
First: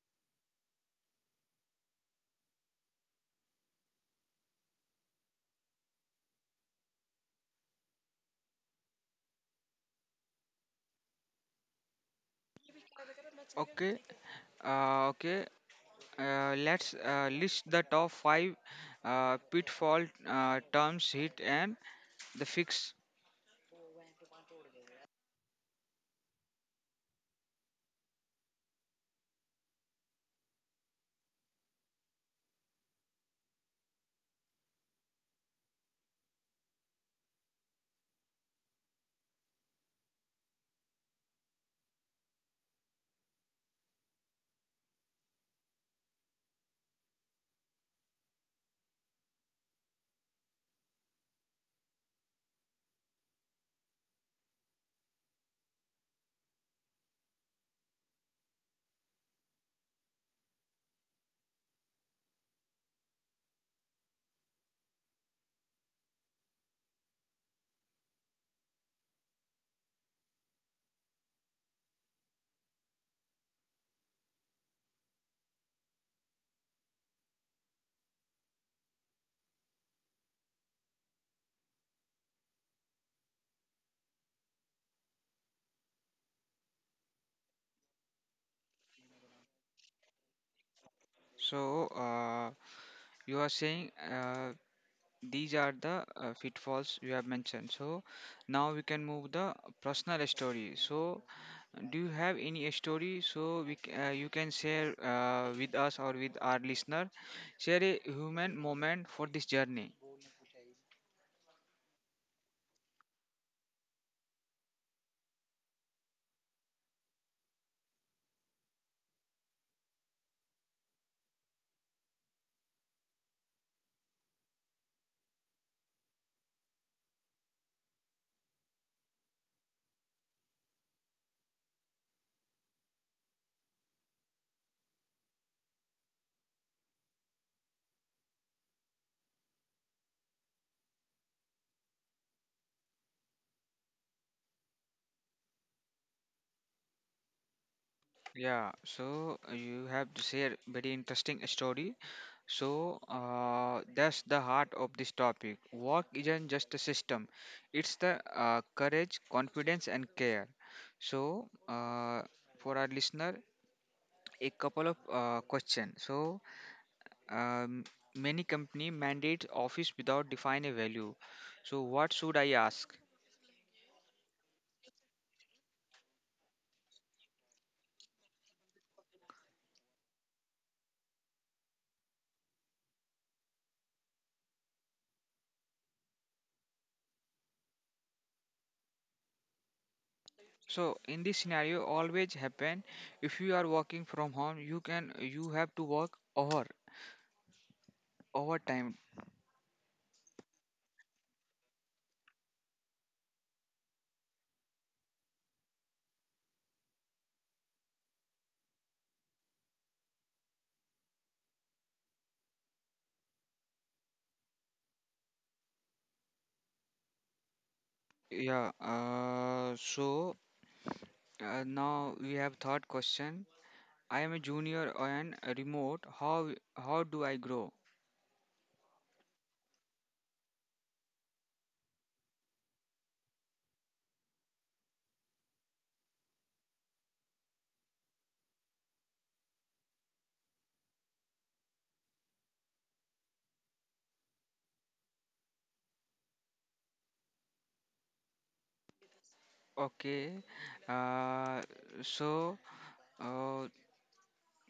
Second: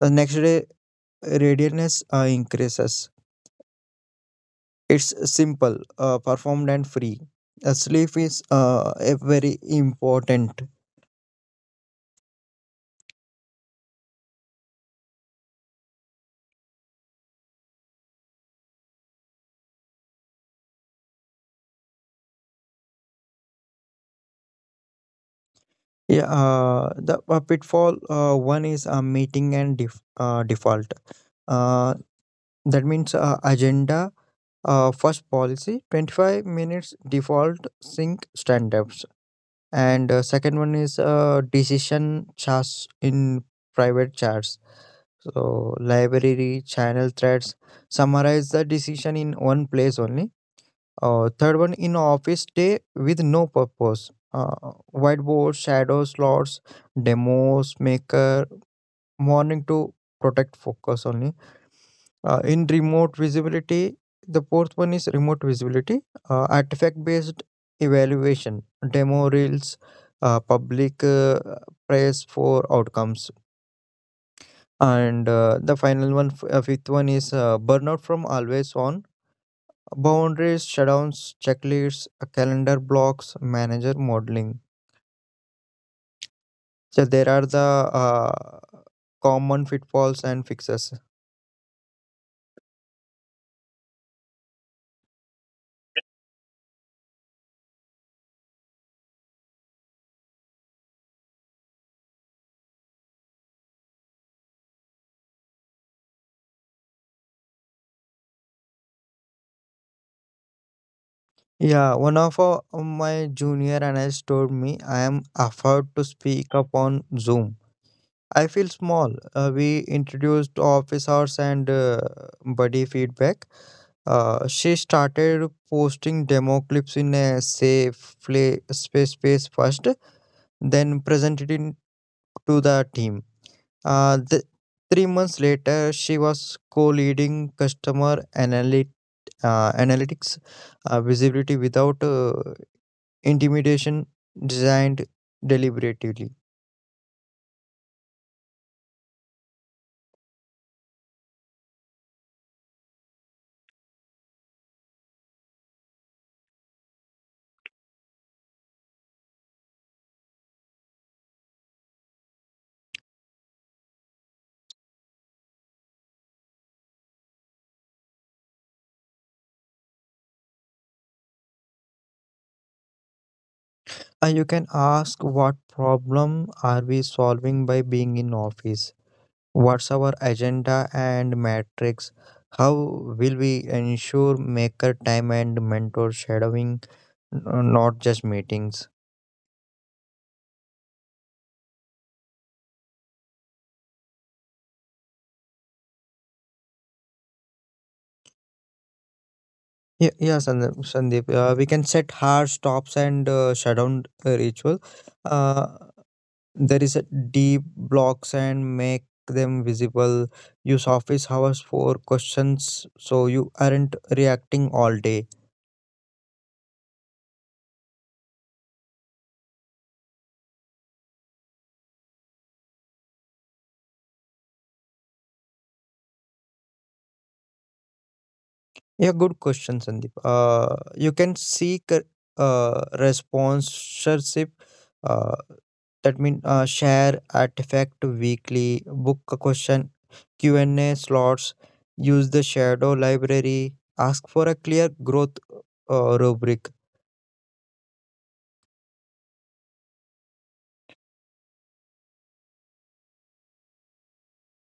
the next day, readiness increases. It's simple, performed and free. Sleep is a very important. Okay, okay. Let's list the top five pitfall terms hit and the fix. Yeah, the pitfall one is default. Uh, That means agenda, first policy, 25 minutes default sync stand-ups. And second one is decision charts in private chats. So library, channel threads, summarize the decision in one place only. Third one: in office day with no purpose. Whiteboard, shadow slots, demos, maker, morning to protect focus only. Uh, in remote visibility, the fourth one is remote visibility, artifact based evaluation, demo reels, public praise for outcomes. And the final one, f- fifth one is burnout from always on, boundaries, shutdowns, checklists, calendar blocks, manager modeling. So there are the uh, common pitfalls and fixes. So you are saying these are the pitfalls you have mentioned. So now we can move the personal story. So do you have any story so you can share with us or with our listener? Share a human moment for this journey. Yeah, one of my junior analyst told me, I am afraid to speak up on Zoom. I feel small. We introduced office hours and buddy feedback. She started posting demo clips in a safe play space first, then presented it to the team. Uh, th- 3 months later, she was co-leading customer analytics, visibility without intimidation, designed deliberately. Yeah, so you have to share very interesting story. So that's the heart of this topic. Work isn't just a system; it's the courage, confidence, and care. So for our listener, a couple of questions. So um, many company mandate office without define a value. So what should I ask? You can ask, what problem are we solving by being in office? What's our agenda and matrix? How will we ensure maker time and mentor shadowing, not just meetings? So in this scenario, always happen. If you are working from home, you have to work over over time, Yeah, yeah, Sandeep. Sandeep. We can set hard stops and shut down ritual. Uh, There is a deep blocks and make them visible. Use office hours for questions so you aren't reacting all day. yeah. Now we have third question. I am a junior and remote. How do I grow? Yeah, good question, Sandeep. You can seek sponsorship. Uh, that means share artifact weekly, book a question, Q and A slots, use the shadow library, ask for a clear growth rubric. Okay. Uh, so uh,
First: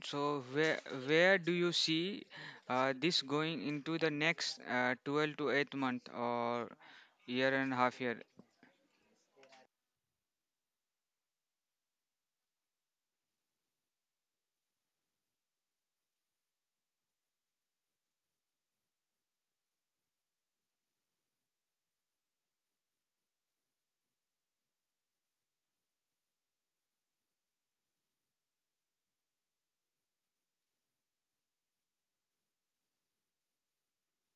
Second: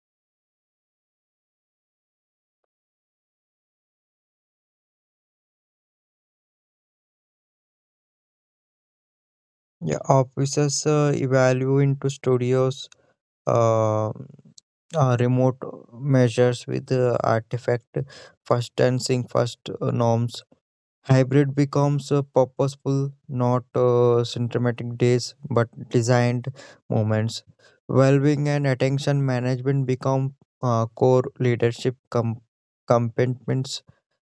so where do you see this going into the next 12 to 8 month or year and half year? Yeah, offices evolve into studios, uh, remote measures with artifact first, dancing first norms. Hybrid becomes purposeful, not symptomatic days but designed moments. Well-being and attention management become core leadership components.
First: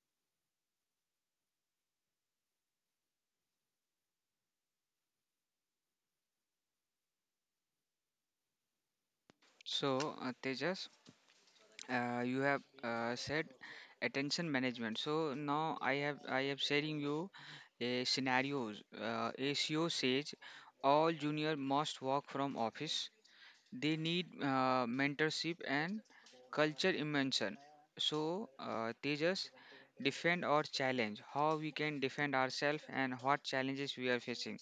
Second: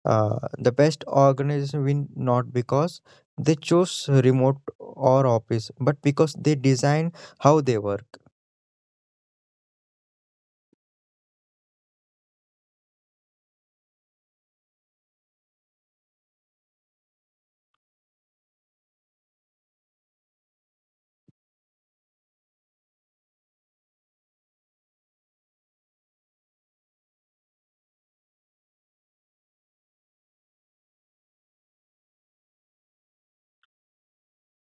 uh, the best organization win not because they chose remote or office but because they design how they work. So Tejas, you have said attention management so now I have sharing you a scenarios ACO says all junior must work from office they need mentorship and culture immersion so teachers defend or challenge how we can defend ourselves and what challenges we are facing.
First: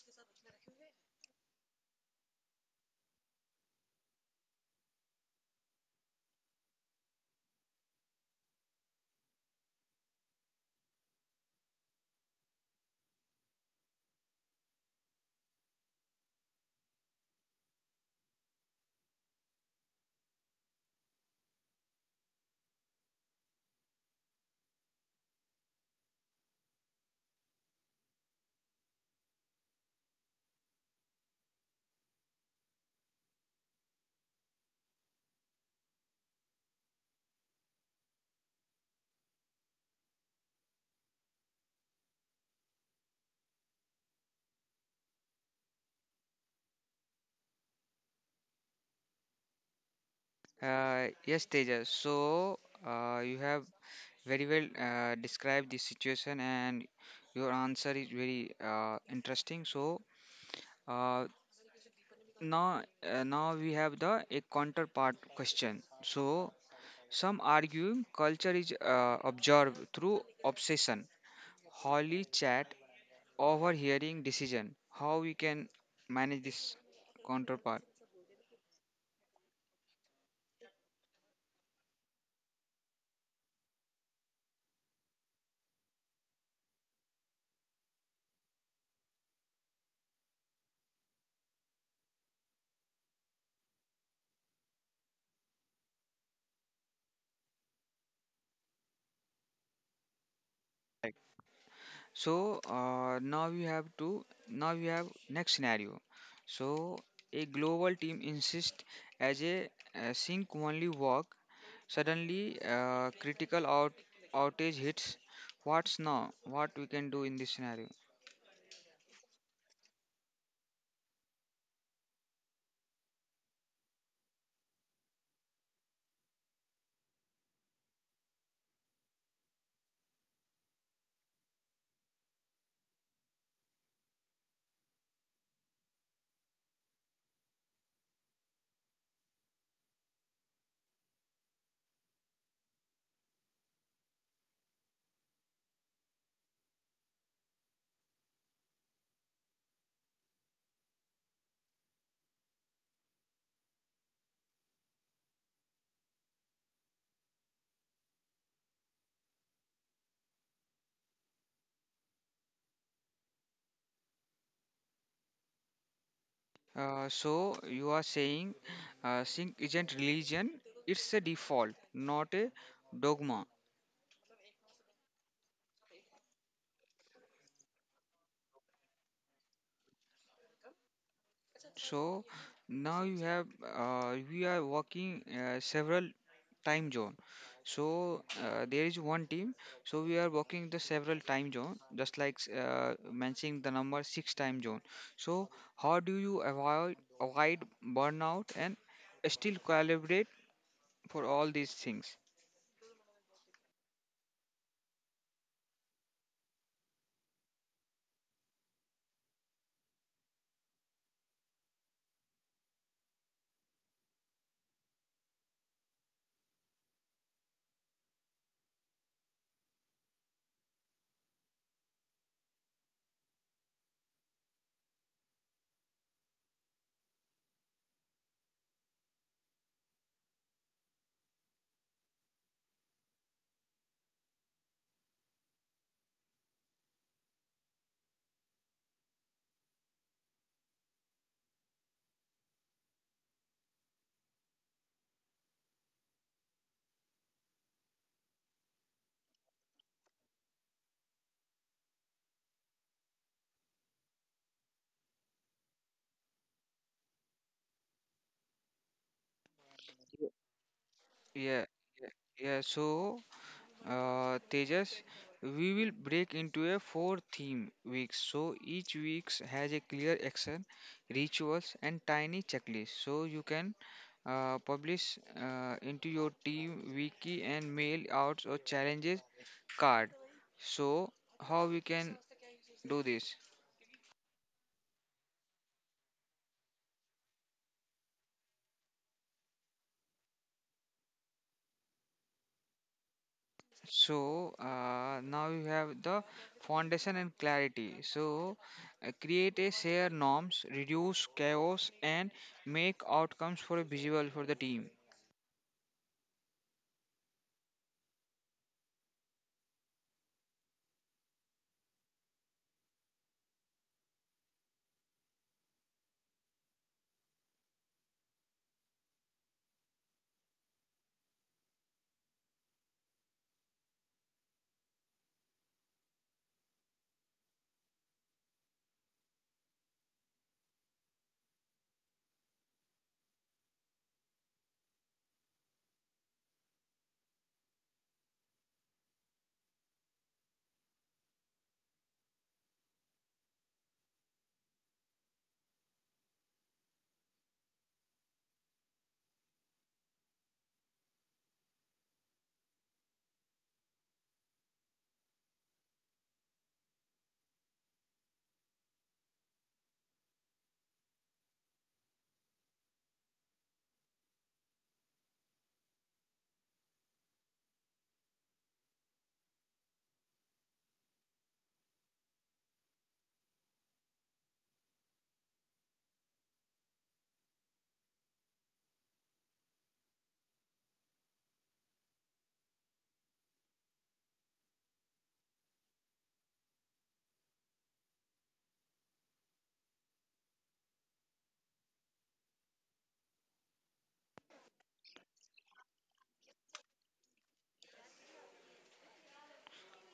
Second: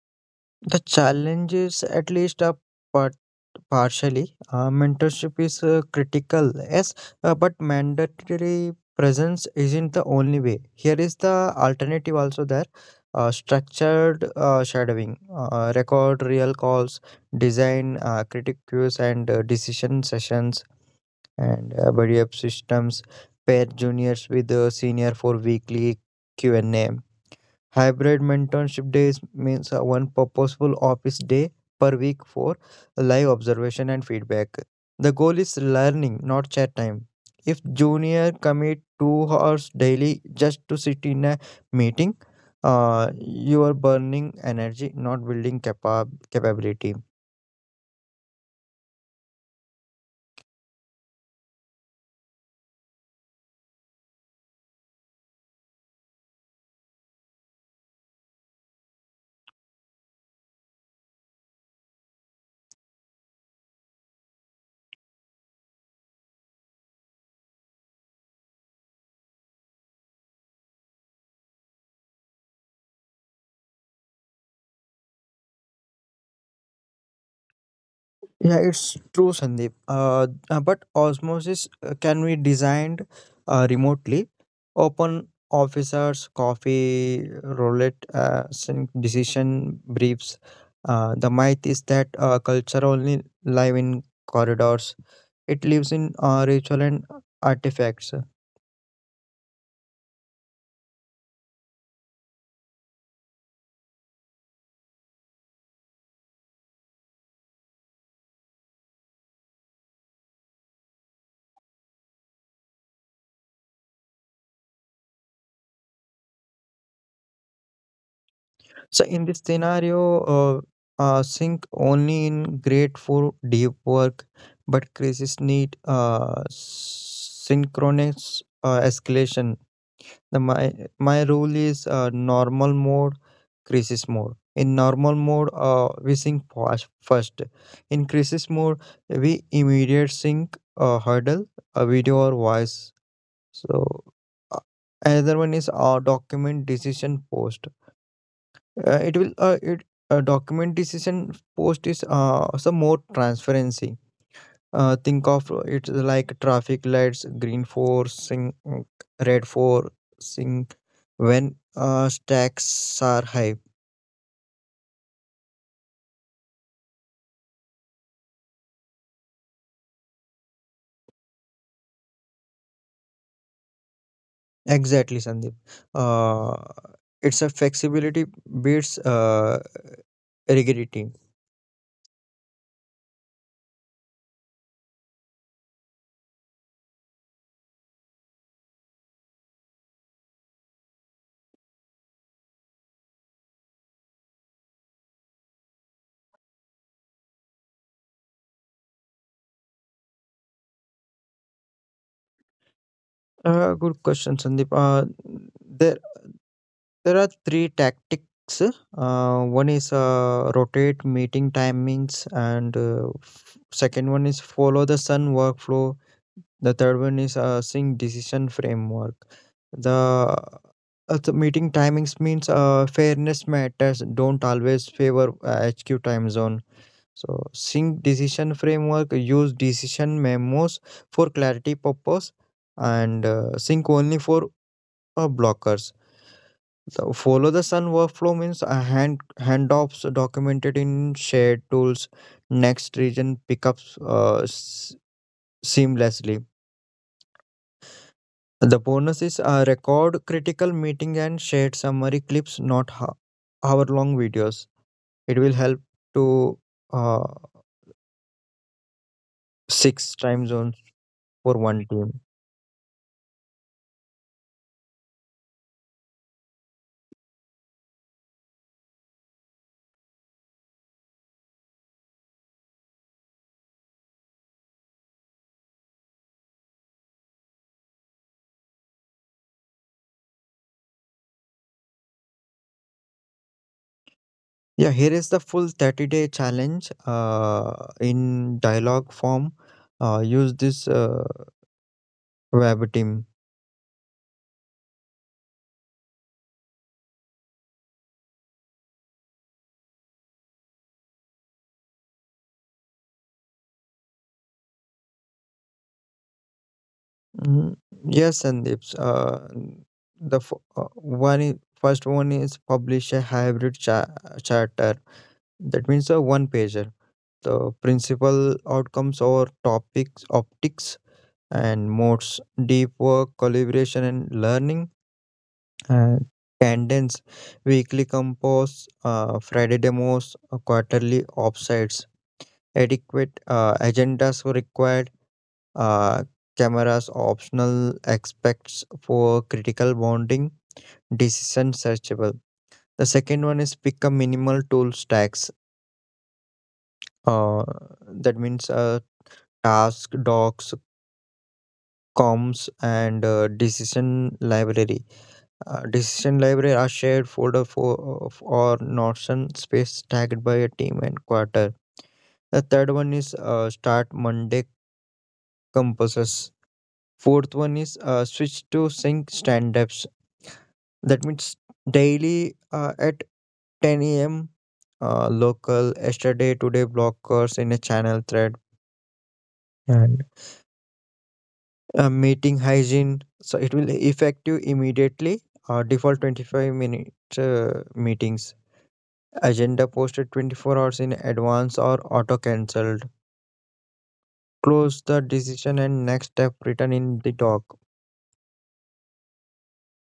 The challenges, at least part, partially, mentorship is critical, yes, but mandatory presence isn't the only way. Here is the alternative also there. Structured shadowing, record real calls, design critic cues and decision sessions, and buddy up systems. Pair juniors with senior for weekly Q&A. Hybrid mentorship days means one purposeful office day per week for live observation and feedback. The goal is learning, not chat time. If junior commit 2 hours daily just to sit in a meeting, you are burning energy, not building capability. Yes, tejas, so you have very well described the situation and your answer is very interesting so. Uh, Now we have the a counterpart question. So some argue culture is observed through obsession, holy chat, overhearing decision. How we can manage this counterpart? Yeah, it's true, Sandeep. But osmosis can be designed remotely. Open officers, coffee, roulette, decision briefs. The myth is that culture only live in corridors. It lives in ritual and artifacts. Correct. So now we have next scenario. So a global team insists as a, sync only work. Suddenly, critical outage hits. What's now? What we can do in this scenario? So in this scenario, sink only in great for deep work, but crisis need synchronous escalation. The, my rule is normal mode, crisis mode. In normal mode, we sink fast first. In crisis mode, we immediate sync hurdle, a video or voice. So uh, another one is our document decision post. It will it Document decision post is some more transparency. Think of it like traffic lights, green for sync, red for sync when stacks are high. Uh, so you are saying sync isn't religion; it's a default, not a dogma. Exactly, Sandeep. Uh, it's a flexibility beats rigidity. So now you have we are working several time zone. So there is one team. So we are working the several time zone, just like mentioning the number six time zone. So how do you avoid burnout and still collaborate for all these things? Good question, Sandeep. There there are three tactics. One is rotate meeting timings, and second one is follow the sun workflow. The third one is sync decision framework. The the meeting timings means fairness matters. Don't always favor HQ time zone. So sync decision framework: use decision memos for clarity purpose and sync only for blockers. The follow the sun workflow means handoffs documented in shared tools. Next region pickups seamlessly. The bonus is record critical meeting and shared summary clips, not hour long videos. It will help to uh, six time zones for Yeah, one yeah. team. Yeah. So Tejas, we will break into a four theme week. So each week has a clear action, rituals, and tiny checklist. So you can publish into your team wiki and mail out or challenges card. So how we can do this? Yeah, here is the full 30-day challenge in dialogue form. Use this web team. So now you have the foundation and clarity. So create a shared norms, reduce chaos, and make outcomes for a visual for the team. Mhm. Yes, and it's the f- one is, first one is publish a hybrid charter. That means a one pager. The principal outcomes or topics, optics, and modes: deep work, collaboration, and learning. uh, Cadence, weekly compose, Friday demos, quarterly offsites. Adequate agendas were required. Uh, Cameras optional. Aspects for critical bonding. Decision searchable. The second one is pick a minimal tool stacks. Uh, that means task docs, comms, and decision library. Decision library a shared folder for or notion space tagged by a team and quarter. The third one is start Monday compasses. Fourth one is switch to sync stand-ups. That means daily at 10 a.m. Local yesterday today blockers in a channel thread and meeting hygiene. So it will effective immediately. Default 25 minute meetings. Agenda posted 24 hours in advance or auto cancelled. Close the decision and next step written in the doc.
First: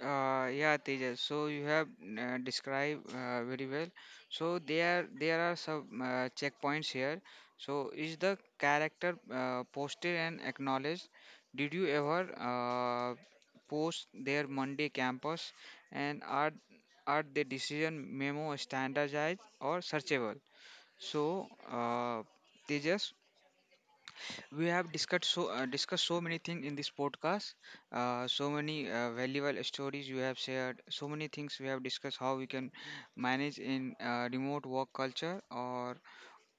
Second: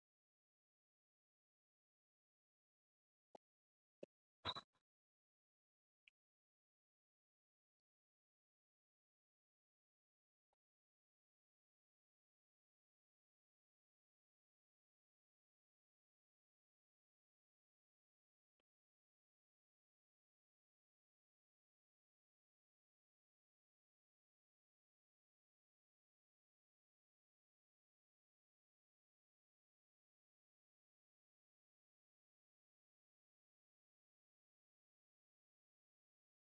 Yeah, Tejas. So you have described very well. So there are some checkpoints here. So is the character posted and acknowledged? Did you ever post their Monday campus? And are the decision memo standardized or searchable? So uh, Tejas, we have discussed so many things in this podcast, so many valuable stories you have shared, so many things we have discussed how we can manage in remote work culture or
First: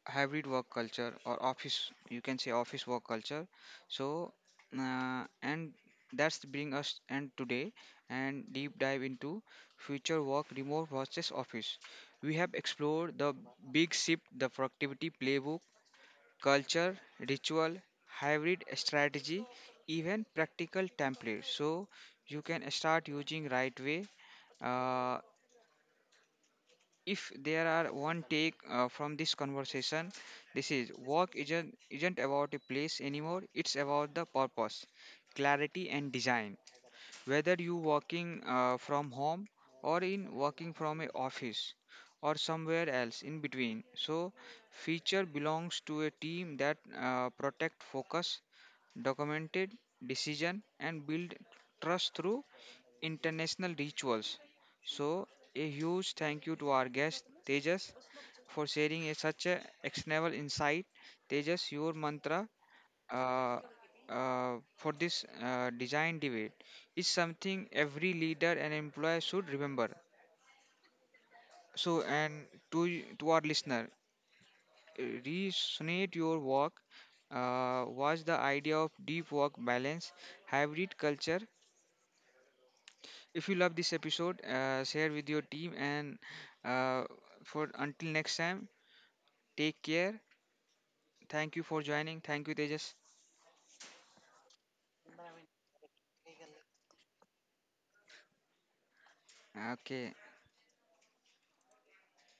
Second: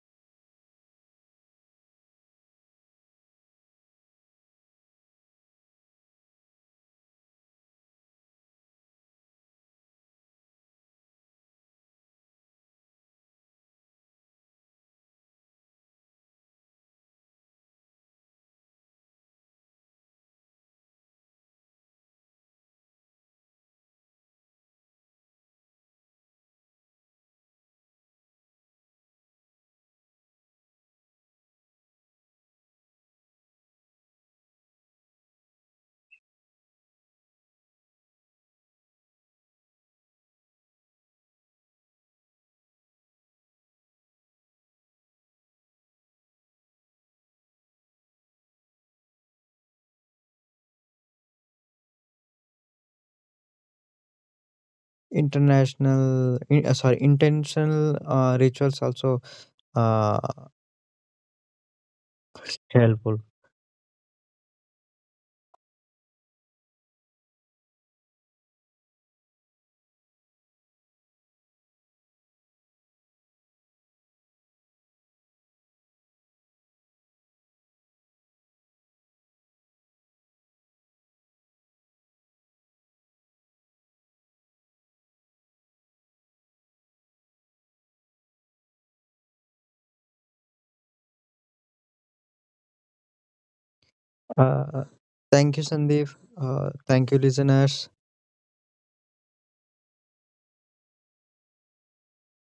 hybrid work culture or office, you can say office work culture. So and that's bring us end today, and deep dive into future work remote versus office. We have explored the big shift, the productivity playbook, culture, ritual, hybrid strategy, even practical templates. So you can start using right way. Uh, if there are one take from this conversation, this is work isn't about a place anymore. It's about the purpose, clarity, and design, whether you working from home or in working from a office or somewhere else in between. So feature belongs to a team that protect focus, documented decision and build trust through international rituals. So a huge International, thank you to our sorry, guest tejas intentional for rituals sharing a, also such a uh, actionable insight. Tejas, your mantra helpful. uh, for this design debate is something every leader and employer should remember. So, and to our listener, uh, resonate your work. Was the idea of deep work balance, hybrid culture. If you love this episode, share with your team. And uh, for until next time, take care. Thank you for joining. Thank you, Tejas. Uh, Thank you, Sandeep. Thank you, listeners. Okay.